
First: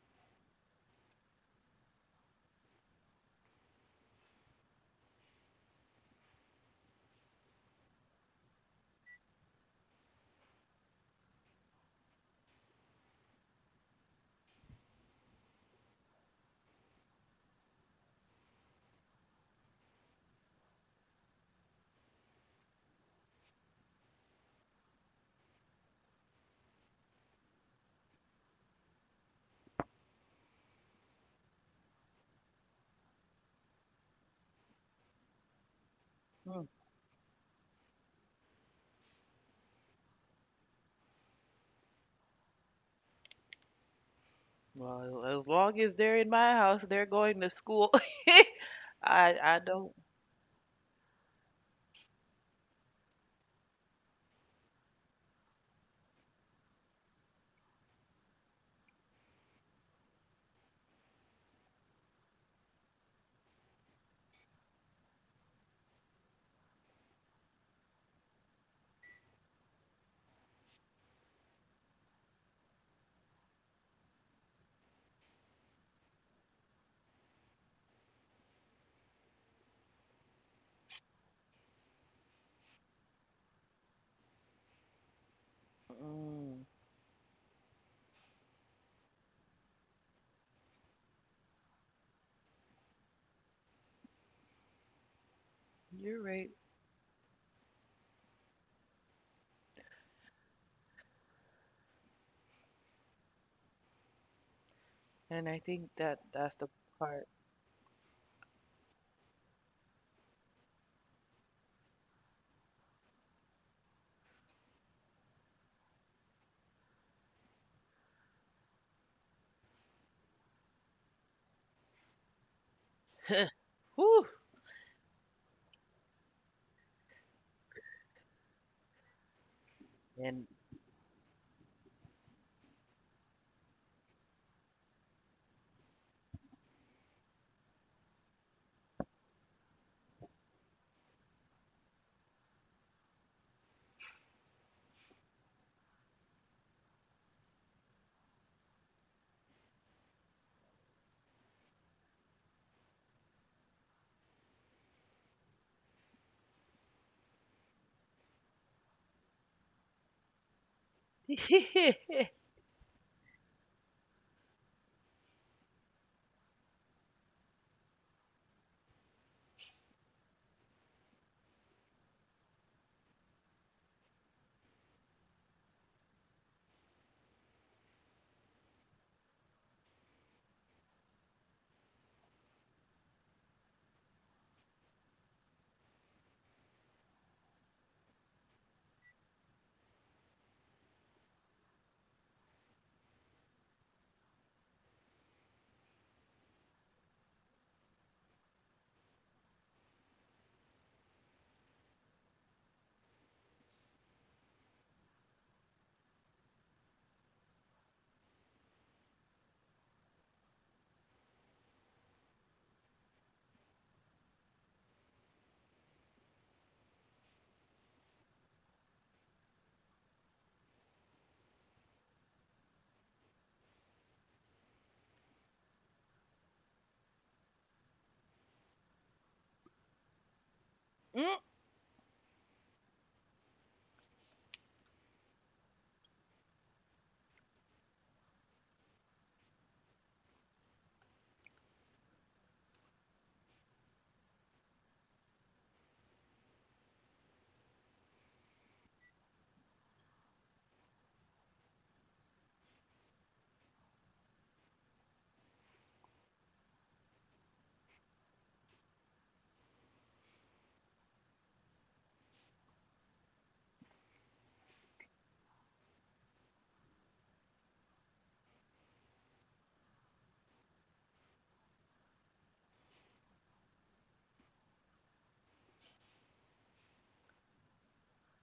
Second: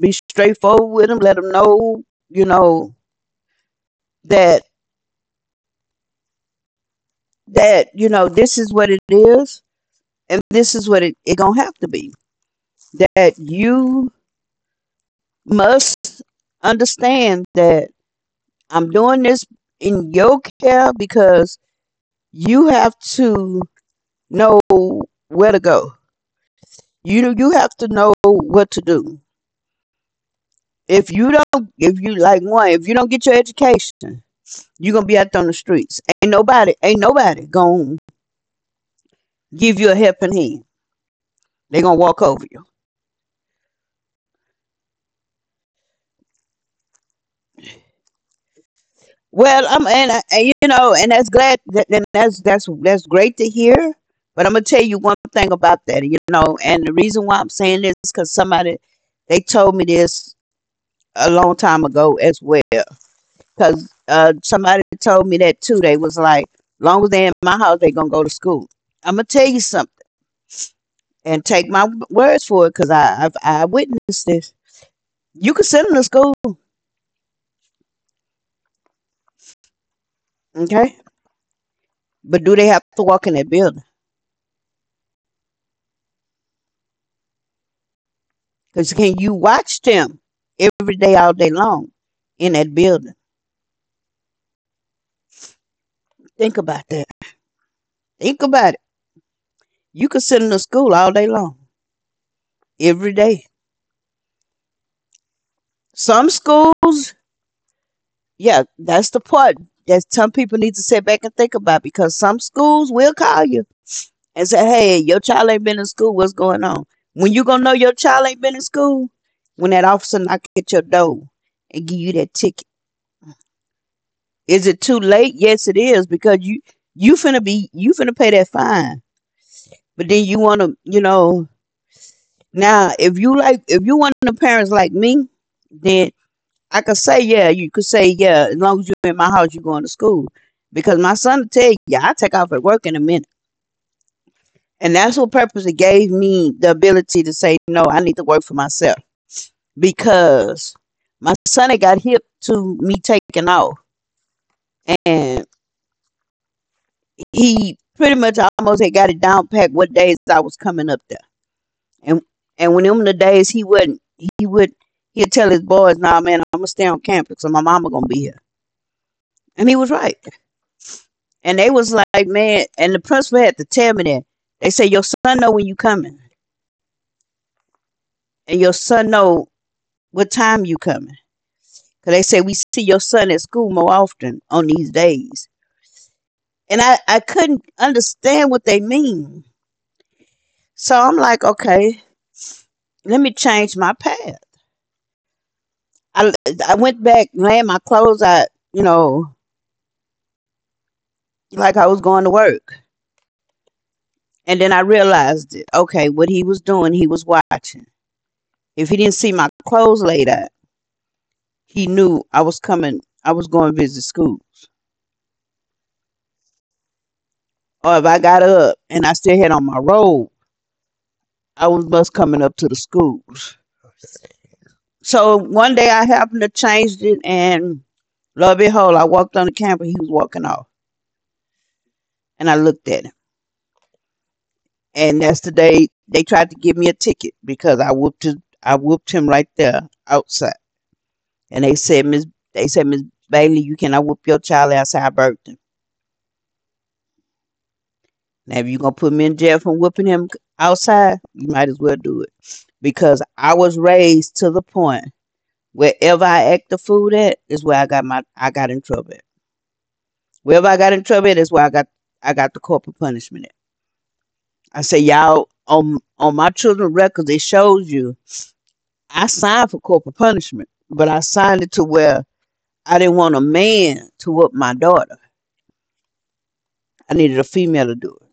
Be straightforward with them, let them know, you know that that this is what it is, and this is what it gonna have to be, that you must understand that I'm doing this in your care because you have to know where to go. You have to know what to do. If you don't get your education, you're gonna be out there on the streets. Ain't nobody gonna give you a helping hand. They gonna walk over you. well, as long as they're in my house, they're going to school. I Well, don't. I'm and, I- and you know, and that's glad that and that's great to hear. But I'm gonna tell you one thing about that, and the reason why I'm saying this is because somebody they told me this a long time ago as well. Because somebody told me that too. They was like, long as they are in my house, they gonna go to school. I'm gonna tell you something, and take my words for it because I witnessed this. You can send them to school, okay, but do they have to walk in that building? Mm, Because can you watch them every day, all day long in that building? you're right, Think about that. Think about it. You could sit in the school all day long, every day. and I think that Some that's the part. schools, yeah, that's the part that some people need to sit back and think about, because some schools will call you and say, hey, your child ain't been in school. What's going on? When you going to know your child ain't been in school? When that officer knock at your door and give you that ticket. Whew. Is it too late? Yes, it is because you finna pay that fine. But then And you want to, you know, now if you like, if you one of the parents like me, then I could say, yeah, you could say, yeah, as long as you're in my house, you're going to school. Because my son will tell you, yeah, I take off at work in a minute. And that's what purpose it gave me the ability to say, no, I need to work for myself. Because my son had got hip to me taking off. And he pretty much almost had got it down packed what days I was coming up there. And when the days he wouldn't, he would he'd tell his boys, "Nah, man, I'm gonna stay on campus, so my mama gonna be here." And he was right. And they was like, "Man," and the principal had to tell me that. They say your son know when you coming, and your son know what time you coming. Cause they say we see your son at school more often on these days. And I couldn't understand what they mean. So I'm like, okay, let me change my path. I I went back, laying my clothes out, you know, like I was going to work. And then I realized it. Okay, what he was doing, he was watching. If he didn't see my clothes laid out, he knew I was coming, I was going to visit school. Or if I got up and I still had on my robe, I was bus coming up to the schools. So one day I happened to change it, and lo and behold, I walked on the campus. He was walking off, Mm, and I looked at him, and that's the day they tried to give me a ticket because I whooped him right there outside. And they said, Miss Bailey, you cannot whip your child outside I Now, if you're gonna put me in jail for whipping him outside, you might as well do it because I was raised to the point wherever I act the food at is where I got in trouble. At. Wherever I got in trouble at is where I got the corporal punishment at. I say y'all on my children records it shows you I signed for corporal punishment, but I signed it to where I didn't want a man to whoop my daughter. I needed a female to do it.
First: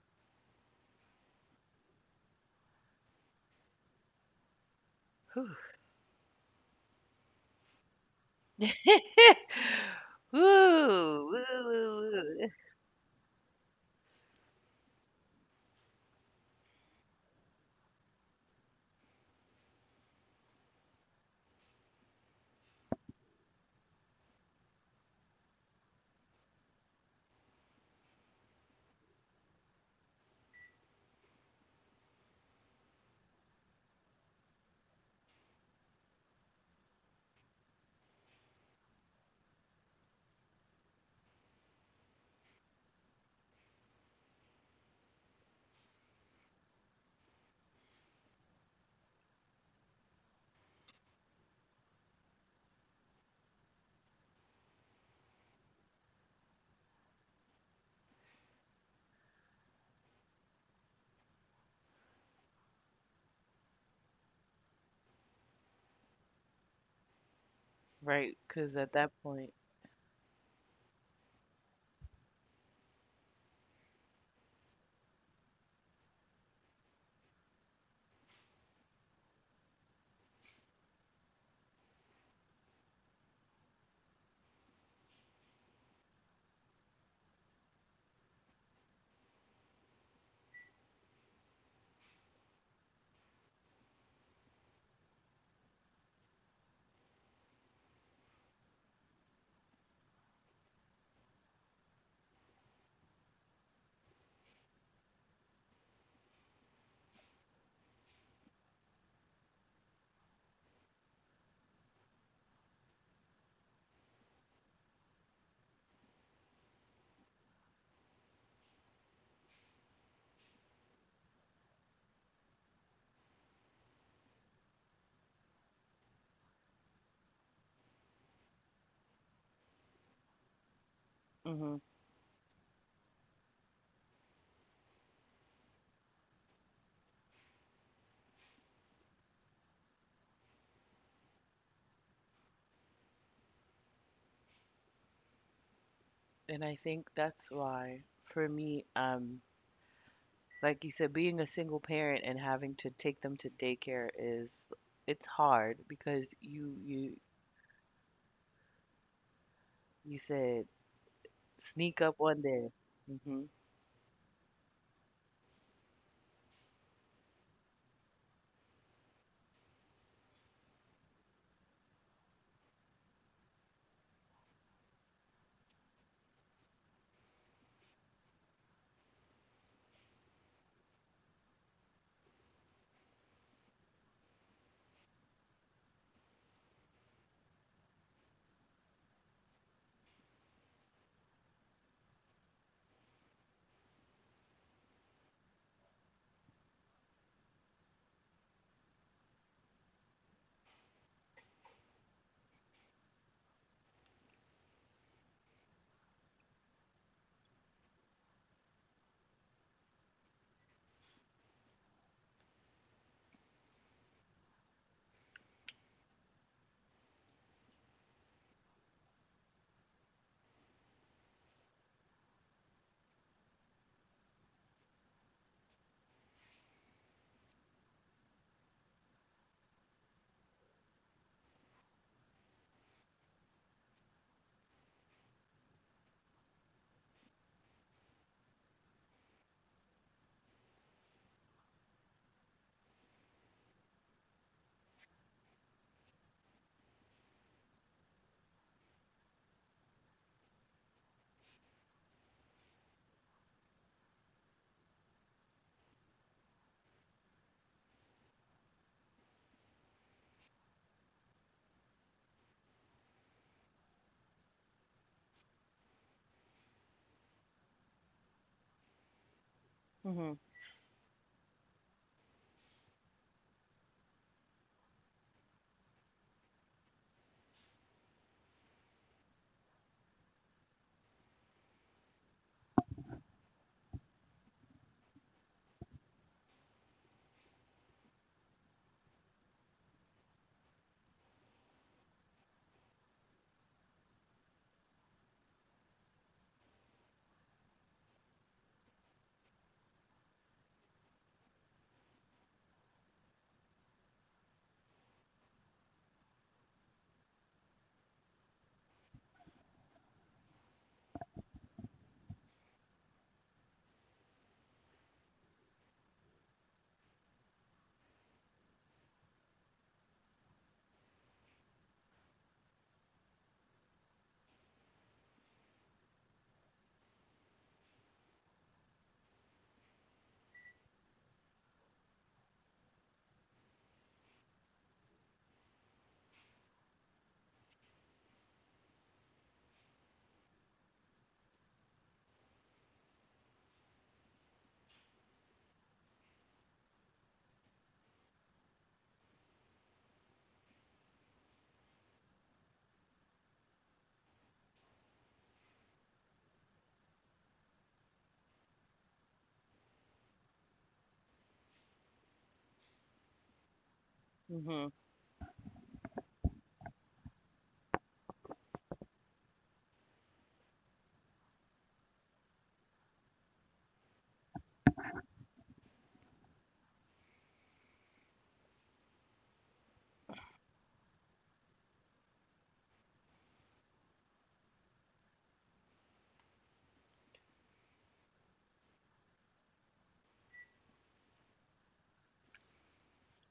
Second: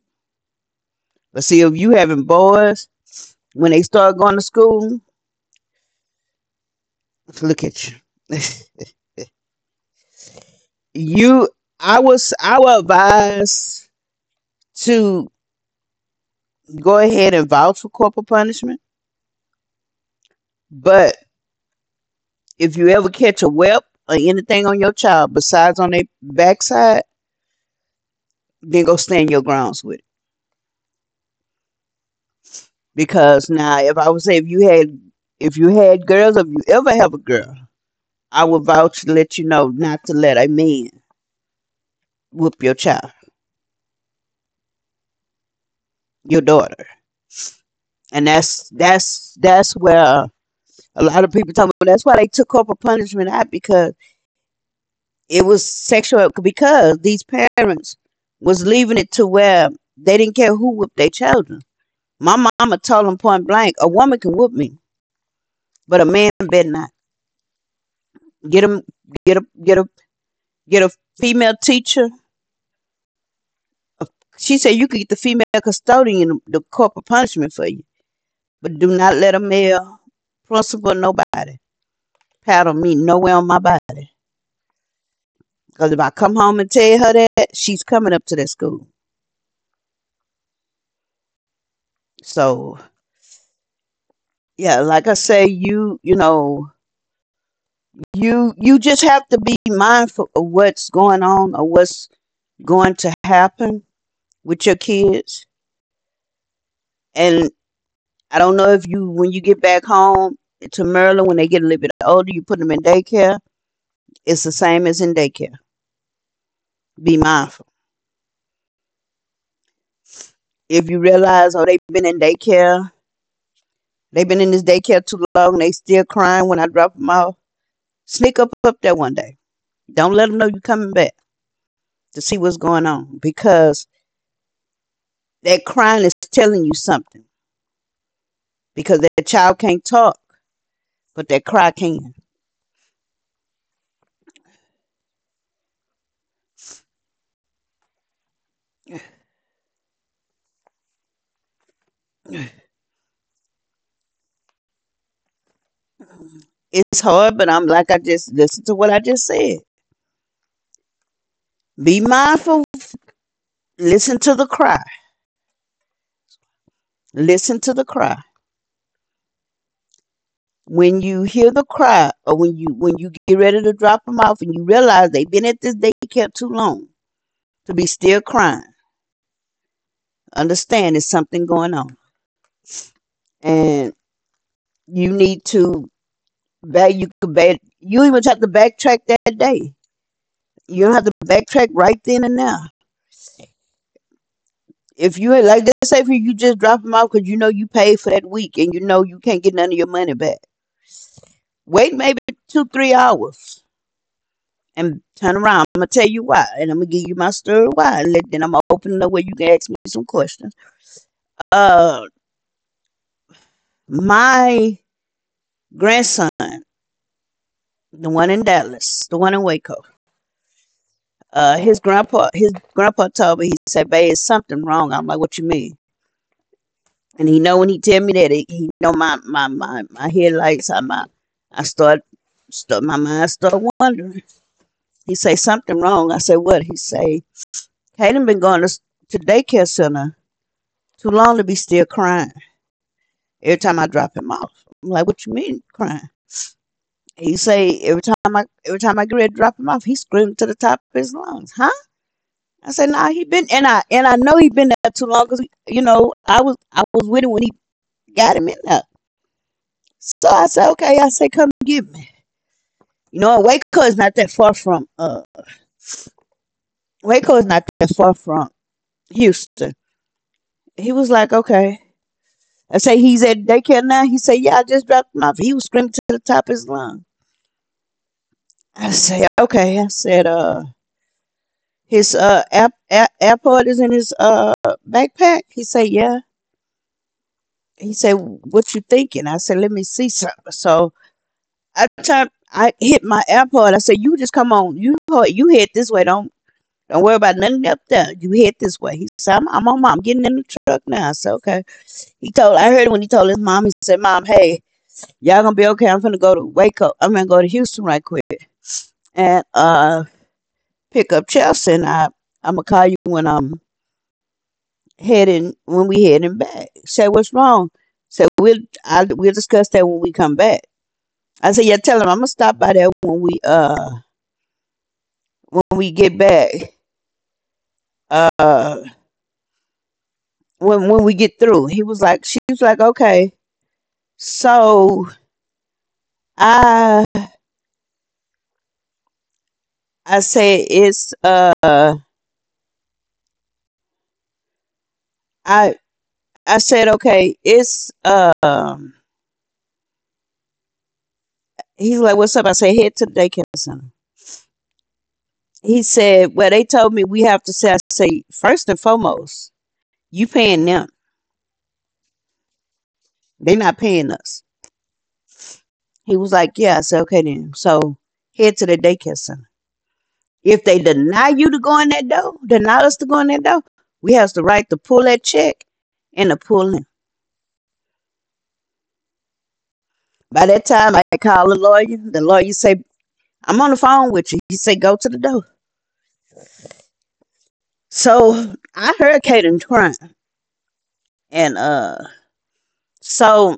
But see, if you having boys when they start going to school, whew. look at you. Woo, woo, You, I woo, was, woo. I would advise to go ahead and vouch for corporal punishment. But if you ever catch a whelp or anything on your child besides on their backside, then go stand your grounds with it. Because now, if I would say if you had girls, if you ever have a girl, I would vouch to let you know not to let a man whoop your child, your daughter. And that's where a lot of people talk about that's why they took corporal punishment out because it was sexual because these parents was leaving it to where they didn't care who whooped their children. My mama told them point blank, a woman can whoop me, but a man better not. Right, Get because him at that get a point, get a get a female teacher. She said you could get the female custodian the corporal punishment for you. But do not let a male principal nobody paddle me nowhere on my body. Because if I come home and tell her that, she's coming up to that school. So yeah, like I say, you just have to be mindful of what's going on or what's going to happen with your kids. And I don't know if you when you get back home to Maryland when they get a little bit older, you put them in daycare. It's the same as in daycare. Be mindful. If you realize, oh, they've been in daycare, they've been in this daycare too long, and they still crying when I drop them off. Sneak up there one day. Don't let them know you're coming back hmm to see what's going on, because that crying is telling you something because that child can't talk, but that cry can. and I think that's why for me. Like you said, being a single parent and having to take them to daycare is it's hard because you It's you hard, but I'm like, I just listen to what I just said. you said Be sneak up one mindful. day. Mhm. Listen to the cry. Listen to the cry. When you hear the cry, or when you get ready to drop them off and you realize they've been at this daycare too long to be still crying, understand there's something going on. And you need to Back you could back you even have to backtrack that day. You don't have to backtrack right then and now. If you like let's say if you just drop them off because you know you paid for that week and you know you can't get none of your money back. Wait maybe two, three hours and turn around. I'm gonna tell you why and I'm gonna give you my story why, and then I'm gonna open it up where you can ask me some questions. Uh my grandson, the one in Dallas, the one in Waco, his grandpa told me, he said, "Babe, it's something wrong." I'm like, "What you mean?" And he know when he tell me that he know my headlights. I my I start my mind start wondering. He say, "Something wrong." I say, "What?" He say, "Caden been going to daycare center too long to be still crying. Every time I drop him off—" I'm like, "What you mean crying?" He say, "Every time I get ready to drop him off, he screamed to the top of his lungs." Huh? I say, "Nah, he been—" And I know he been there too long, because you know I was with him when he got him in there. So I said, "Okay." I say, "Come get me." You know, Waco is not that far from Houston. Mhm. He was like, "Okay." I say, "He's at daycare now?" He said, "Yeah, I just dropped him off. He was screaming to the top of his lung." I say, "Okay." I said, "His app, airport is in his backpack?" He said, "Yeah." He said, "What you thinking?" I said, "Let me see something." So I turned, I hit my airport. I said, "You just come on. You head this way. Don't worry about nothing up there. You head this way." He said, "I'm on, Mom. I'm getting in the truck now." I said, "Okay." I heard when he told his mom, he said, "Mom, hey, y'all gonna be okay. I'm gonna go to Waco. I'm gonna go to Houston right quick and pick up Chelsea, and I'm gonna call you when I'm when we heading back." He said, "What's wrong?" I Said, we'll, I, "We'll discuss that when we come back." I said, "Yeah, tell him I'm gonna stop by there when when we get back. Uh, when we get through." He was like, she was like, "Okay." So I I said it's uh I I said, "Okay, it's He's like, "What's up?" I said, "Head to the daycare center." He said, "Well, they told me we have to—" say I say, "First and foremost, you paying them, they're not paying us." Mhm. He was like, "Yeah." I said, "Okay, then. So head to the daycare center. If they deny you to go in that door, deny us to go in that door, we has the right to pull that check and to pull in." By that time I call the lawyer. The lawyer say, "I'm on the phone with you." He said, "Go to the door." So I heard Kaden crying. And so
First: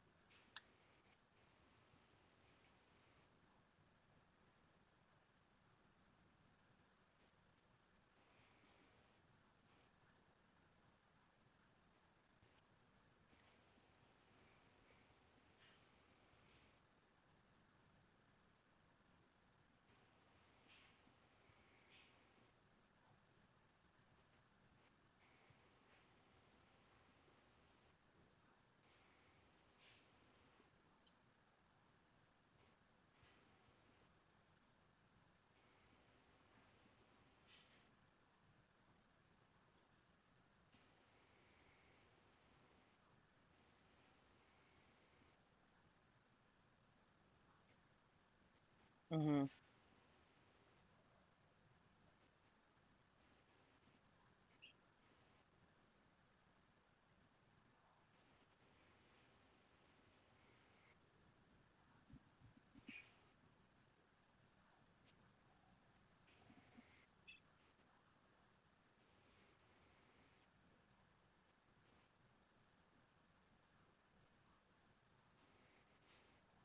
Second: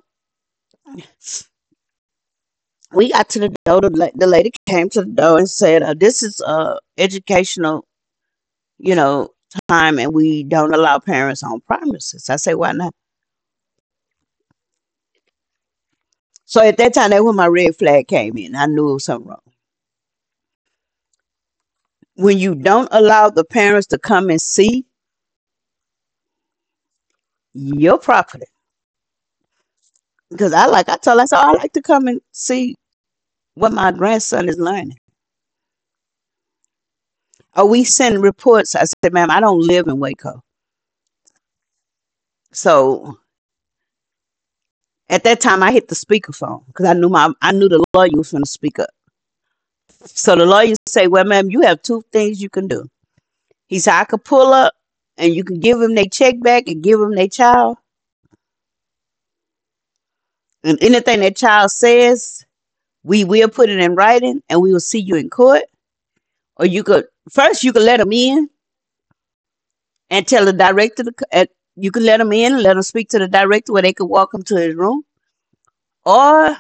we got to the door. The lady came to the door and said, "This is educational, you know, time, and we don't allow parents on premises." I said, "Why not?" So at that time, that's when my red flag came in. I knew it was something wrong. When you don't allow the parents to come and see your property, because I told her, I said, "Oh, I like to come and see what my grandson is learning." "Oh, we send reports." I said, "Ma'am, I don't live in Waco." So at that time, I hit the speakerphone because I knew the lawyer was going to speak up. Mhm. So the lawyer say, "Well, ma'am, you have two things you can do." He said, "I could pull up and you can give them their check back and give them their child. And anything that child says, we will put it in writing and we will see you in court. Or you could let them in and tell the director. You could let them in and let them speak to the director where they could walk them to his room. Or—"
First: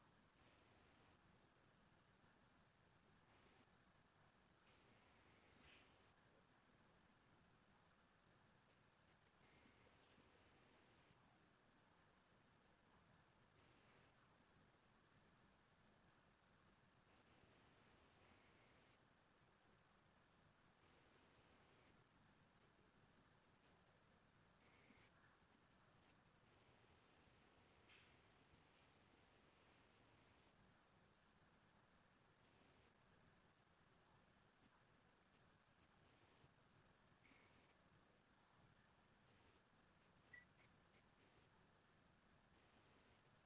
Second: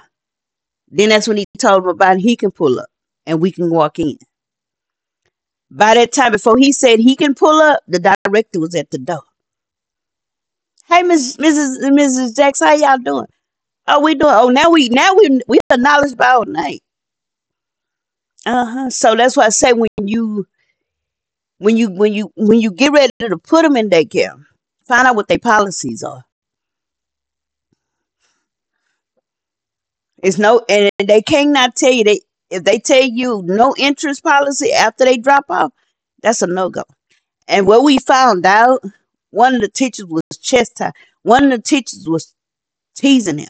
Then that's when he told him about he can pull up and we can walk in. By that time, before he said he can pull up, the director was at the door. "Hey, Mrs. and Mrs. Jackson, how y'all doing?" "Oh, we doing." Oh, now we acknowledged by our name. Uh huh. So that's why I say when you get ready to put them in daycare, find out what their policies are. It's no, and They cannot tell you— they if they tell you no interest policy after they drop off, that's a no go. And what we found out, one of the teachers was chastised. One of the teachers was teasing him.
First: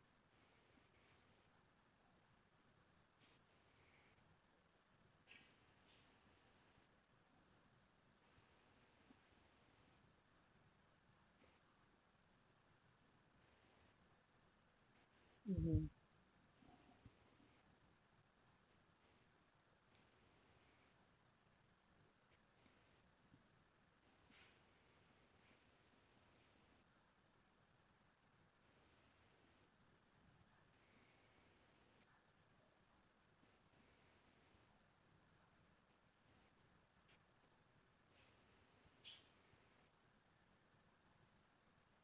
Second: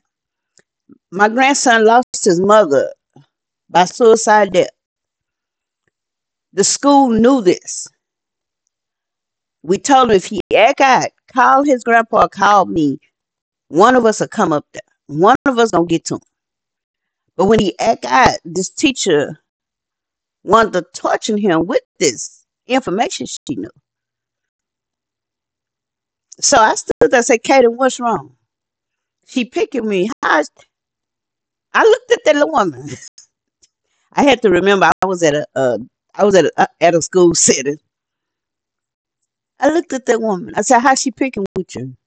My grandson lost his mother by suicide death. The school knew this. We told him, if he act out, call his grandpa, call me. One of us will come up there. One of us gonna Mhm. get to him. But when he act out, this teacher wanted to torture him with this information she knew. So I stood there and said, "Katie, what's wrong?" "She picking me." "How is—" I looked at that little woman. I had to remember I was at a, I was at at a school setting. I looked at that woman. I said, "How's she picking with you?"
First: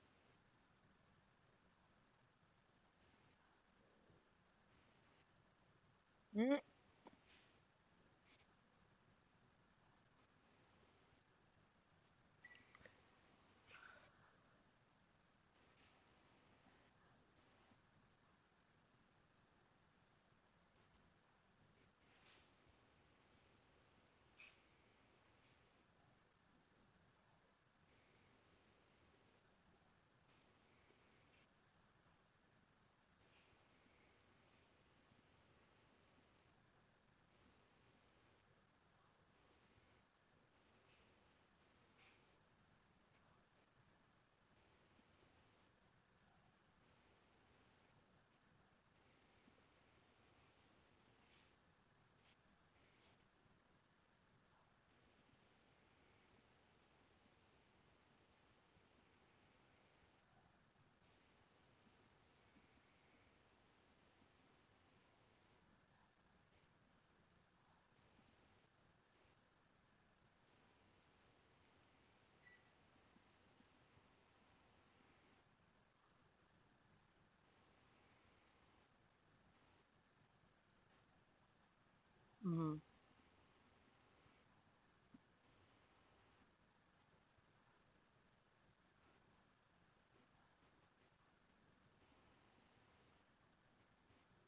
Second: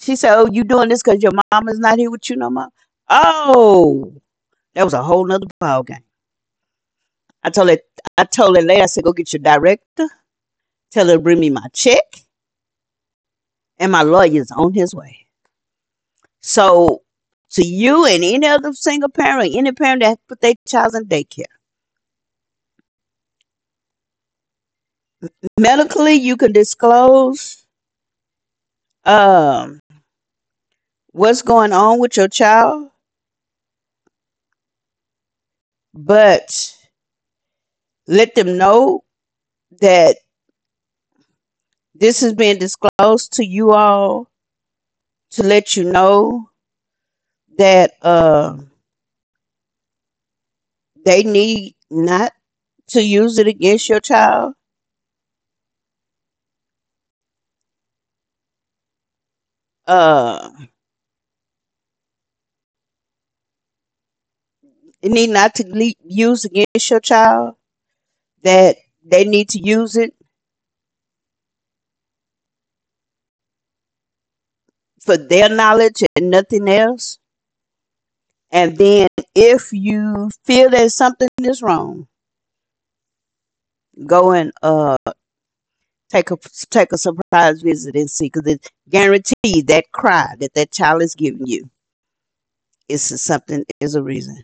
She said, "Oh, you doing this because your mama's not here with you no more." Oh, that was a whole nother ball game. Mhm. I told her, I told her later. I said, "Go get your director. Tell her to bring me my check, and my lawyer's on his way." So, to you and any other single parent, any parent that put their child in daycare, medically, you can disclose um, what's going on with your child, but let them know that this has been disclosed to you all to let you know that they need not to use it against your child. Uh, it need not to be used against your child. That they need to use it for their knowledge and nothing else. And then if you feel that something is wrong, Mhm. go and Take a take a surprise visit and see, because it guaranteed that cry, that that child is giving you, is something, is a reason.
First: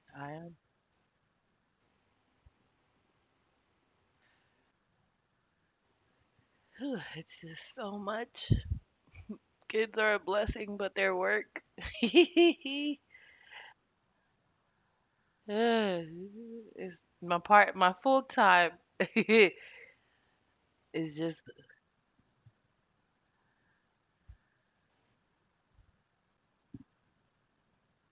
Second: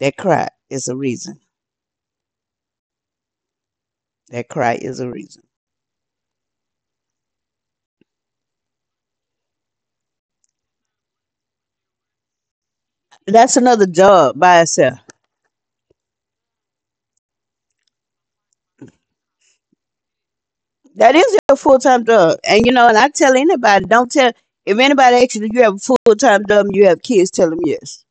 That I cry am. is a reason. That cry is a reason. Whew, it's just so much. Kids are a blessing, but their work. That's another job by itself. Ugh, it's my part. My full time That is is just. your full time job, and you know. And I tell anybody, don't tell if anybody asks you, "Do you have a full time job? And you have kids?" Tell them yes.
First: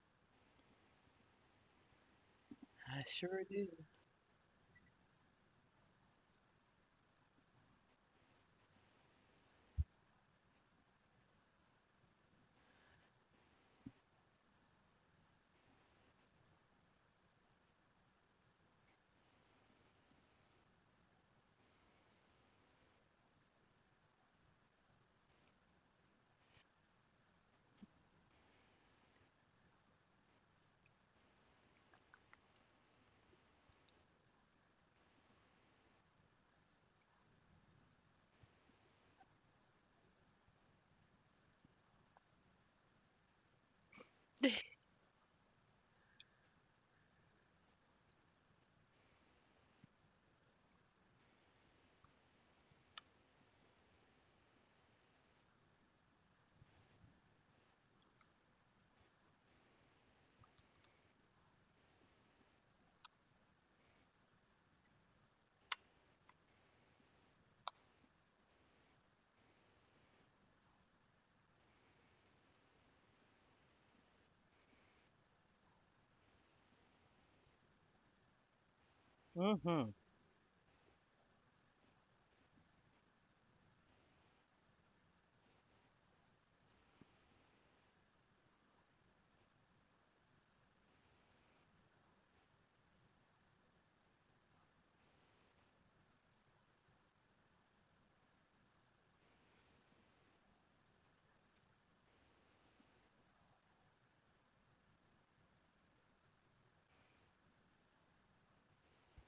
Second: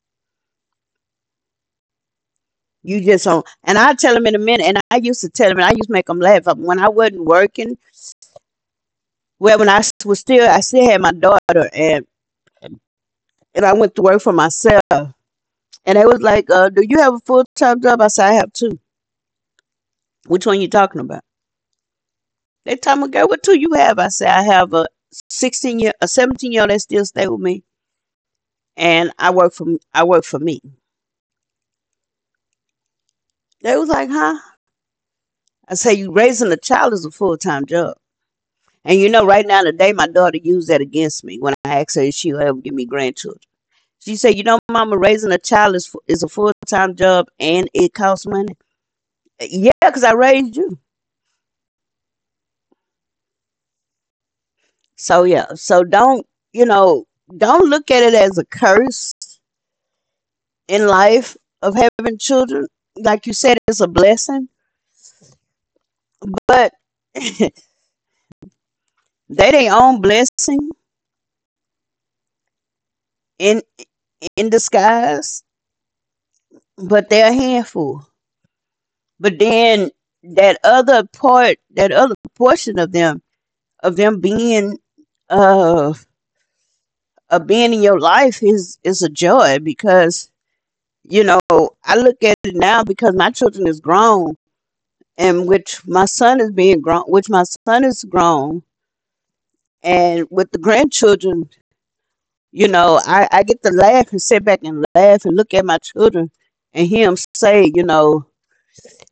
You I just sure don't. do. And I tell them in a minute. And I used to tell them, and I used to make them laugh when I wasn't working. Well, when I was still, I still had my daughter, and I went to work for myself. And they was like, do you have a full time job? I said, I have two. Which one you talking about? They told me, girl, what two you have? I said, I have a sixteen year a 17 year old that still stay with me and I work for me. They was like, huh? I say you raising a child is a full time job. And you know, right now today my daughter used that against me when I asked her if she'll ever give me grandchildren. She said, "You know, mama, raising a child is a full time job and it costs money." Yeah, because I raised you. So yeah, so don't you know? Don't look at it as a curse in life of having children. Like you said, it's a blessing, but they their own blessing in in disguise. But they're a handful. But Mhm. then that other part, that other portion of them being uh of being in your life is a joy because you know I look at it now because my children is grown and which my son is grown, and with the grandchildren, you know, I get to laugh and sit back and laugh and look at my children and hear them say, you know,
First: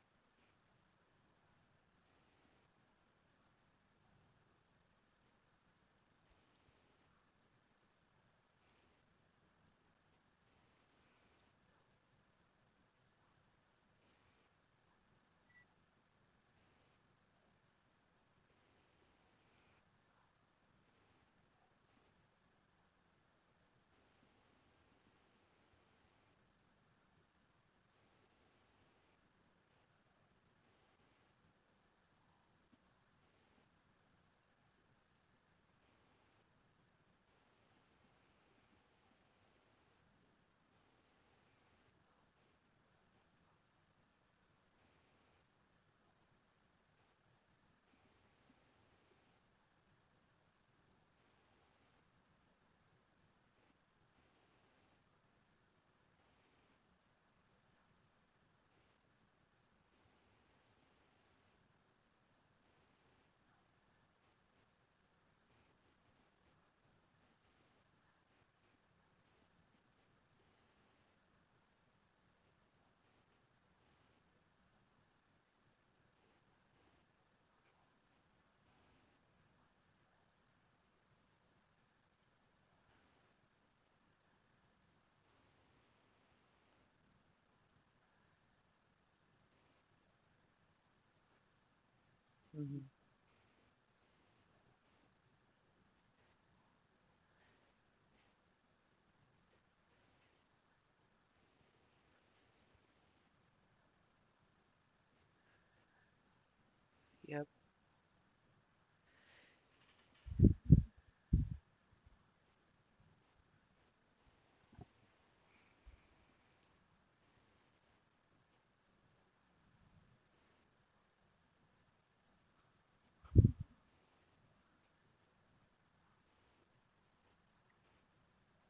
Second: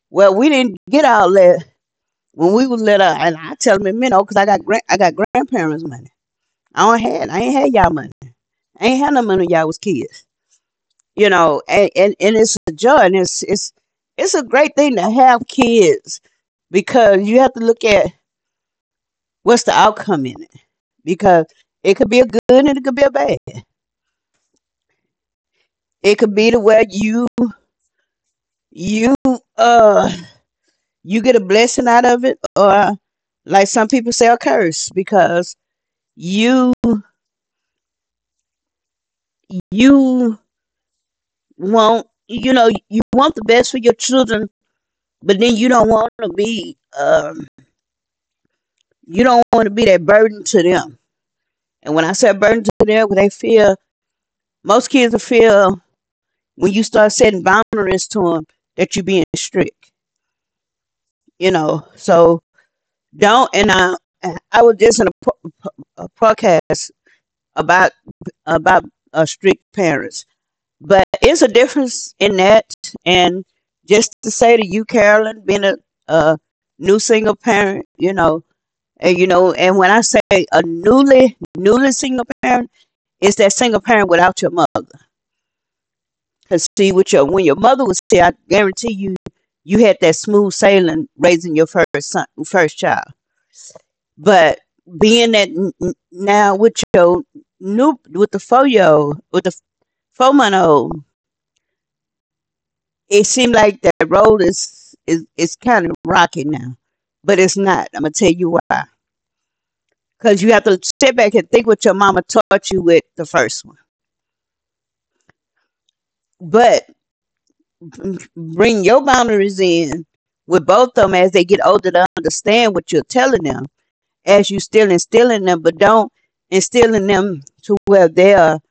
well, we didn't get all that when we was little, and I tell them, you know, because I got grand, I got grandparents' money. I ain't had y'all money. I ain't had no money when y'all was kids, you know, and it's a joy, and it's a great thing to have kids because you have to look at what's the outcome in it because it could be a good and it could be a bad. It could be the way you uh you get a blessing out of it, or like some people say, a curse because you you want you know you want the best for your children, but then you don't want to be you don't want to be that burden to them. And when I say burden to them, they feel most kids will feel when you start setting boundaries to them that you're being strict. You know, so Don't and I. I was just in a, a podcast about about strict parents, but it's a difference in that. And just to say to you, Carolyn, being a new single parent, you know, and when I say a newly single parent, it's that single parent without your mother. Cause see, with your when your mother was here, I guarantee you, you had that smooth sailing raising your first son, first Mhm. child. But being that now with your new, with the 4 year old, with the 4 month old, it seems like that road is kind of rocky now, but Yep. it's not. I'm gonna tell you why. Cause you have to sit back and think what your mama taught you with the first one, but bring your boundaries in with both of them as they get older to understand what you're telling them, as you still instilling them, but don't instilling them to where they're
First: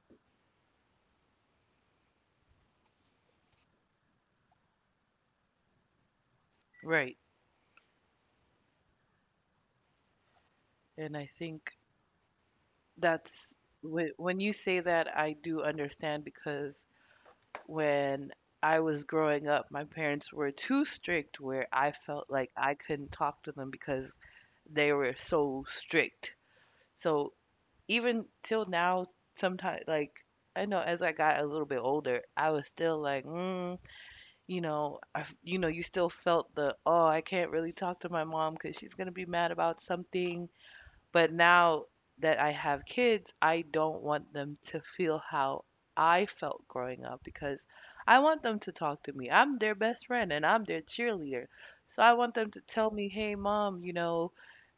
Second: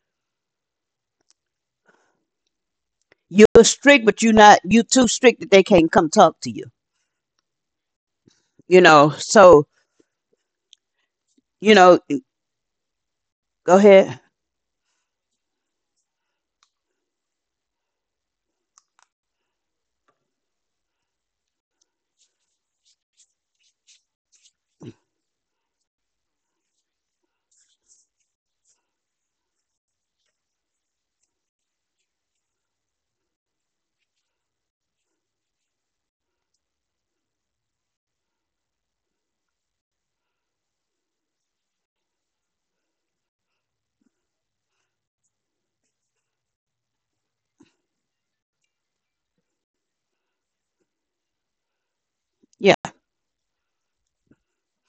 you're strict, but you're not, you too strict that they can't come talk to you, Right. you know. So, And I you think know, that's go ahead. when you say that, I do understand because when I was growing up, my parents were too strict where I felt like I couldn't talk to them because they were so strict. So even till now, sometimes like I know as I got a little bit older, I was still like, you still felt the, oh, I can't really talk to my mom because she's gonna be mad about something, but now that I have kids, I don't want them to feel how I felt growing up because I want them to talk to me. I'm their best friend and I'm their cheerleader. So I want them to Yeah, tell me, hey, mom,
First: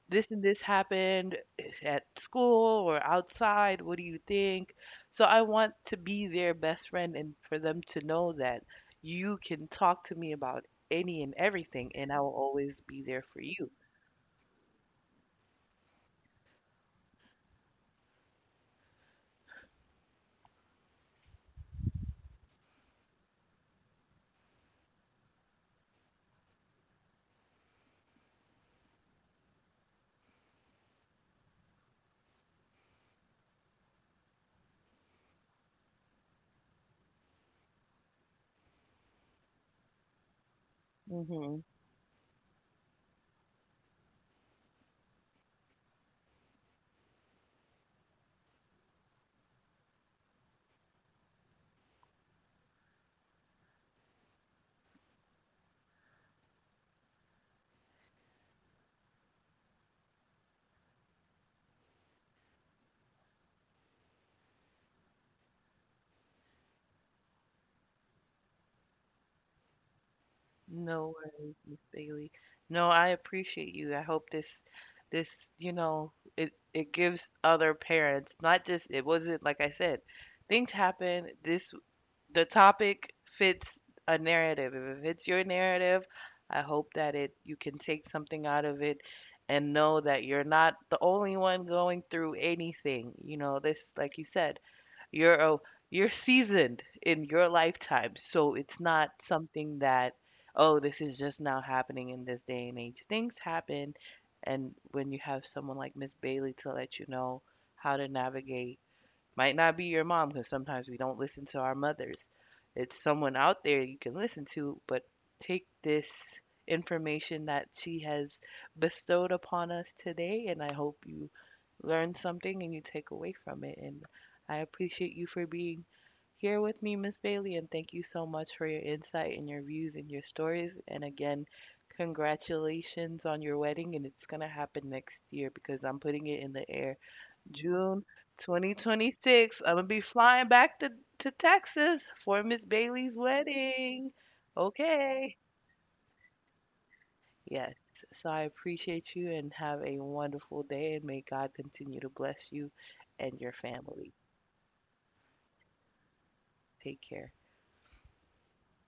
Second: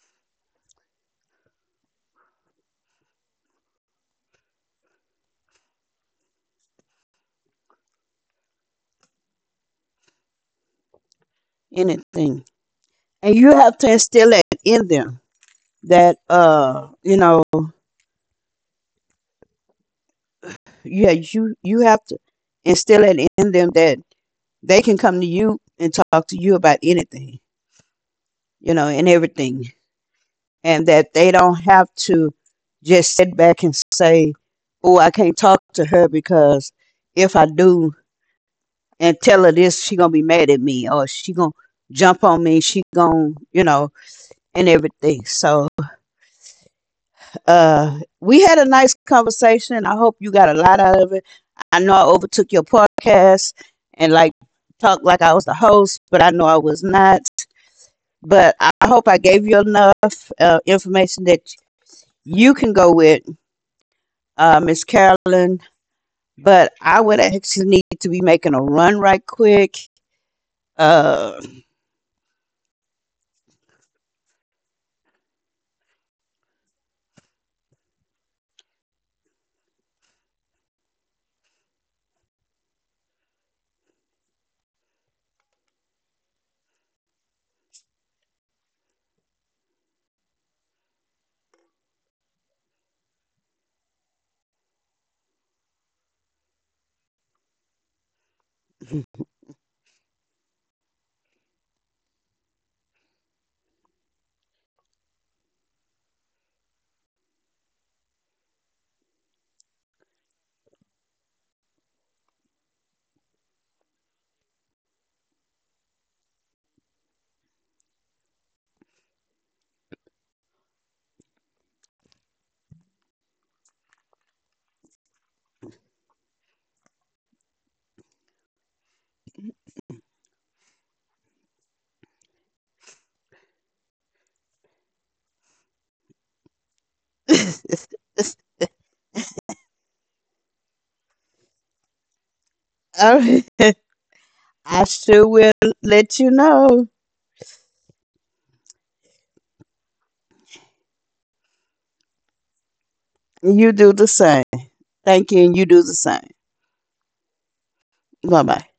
this and this happened at school or outside. What do you think? So I want to be their best friend and for them to know that you can talk to me about any and everything and I will anything. always be there And for you you. have to instill that in them that, you know, yeah, you have to instill it in them that they can come to you and talk to you about anything, you know, and everything. And that they don't have to just sit back and say, oh, I can't talk to her because if I do, and tell her this, she gonna be mad at me or she gonna Mm-hmm. jump on me, she gonna, you know, and everything. So we had a nice conversation. I hope you got a lot out of it. I know I overtook your podcast and like talked like I was the host, but I know I was not. But I hope I gave you enough information that you can go with, Miss Carolyn. But I would actually need to be making a run right quick. No Uh, worries, Miss Bailey. No, I appreciate you. I hope this, it gives other parents not just it wasn't like I said, things happen. This The topic fits a narrative. If it fits your narrative, I hope that it you can take something out of it and know that you're not the only one going through anything. This, like you said, you're a, you're seasoned in your lifetime, so it's not something that, oh, this is just now happening in this day and age. Things happen, and when you have someone like Miss Bailey to let you know how to navigate might not be your mom because sometimes we don't listen to our mothers. It's someone out there you can listen to, but take this information that she has bestowed upon us today, and I hope you learn something and you take away from it. And I appreciate you for being here with me, Miss Bailey, and thank you so much for your insight and your views and your stories. And again, congratulations on your wedding, and it's gonna happen next year because I'm putting it in the air June 2026. I'm gonna be flying back to Texas for Miss Bailey's Oh, wedding. I Okay. sure will let you know. Yes. So I appreciate you and have a wonderful day and may God continue to bless you and your You do family. the same. Thank you, and you do the same. Take care. Bye bye.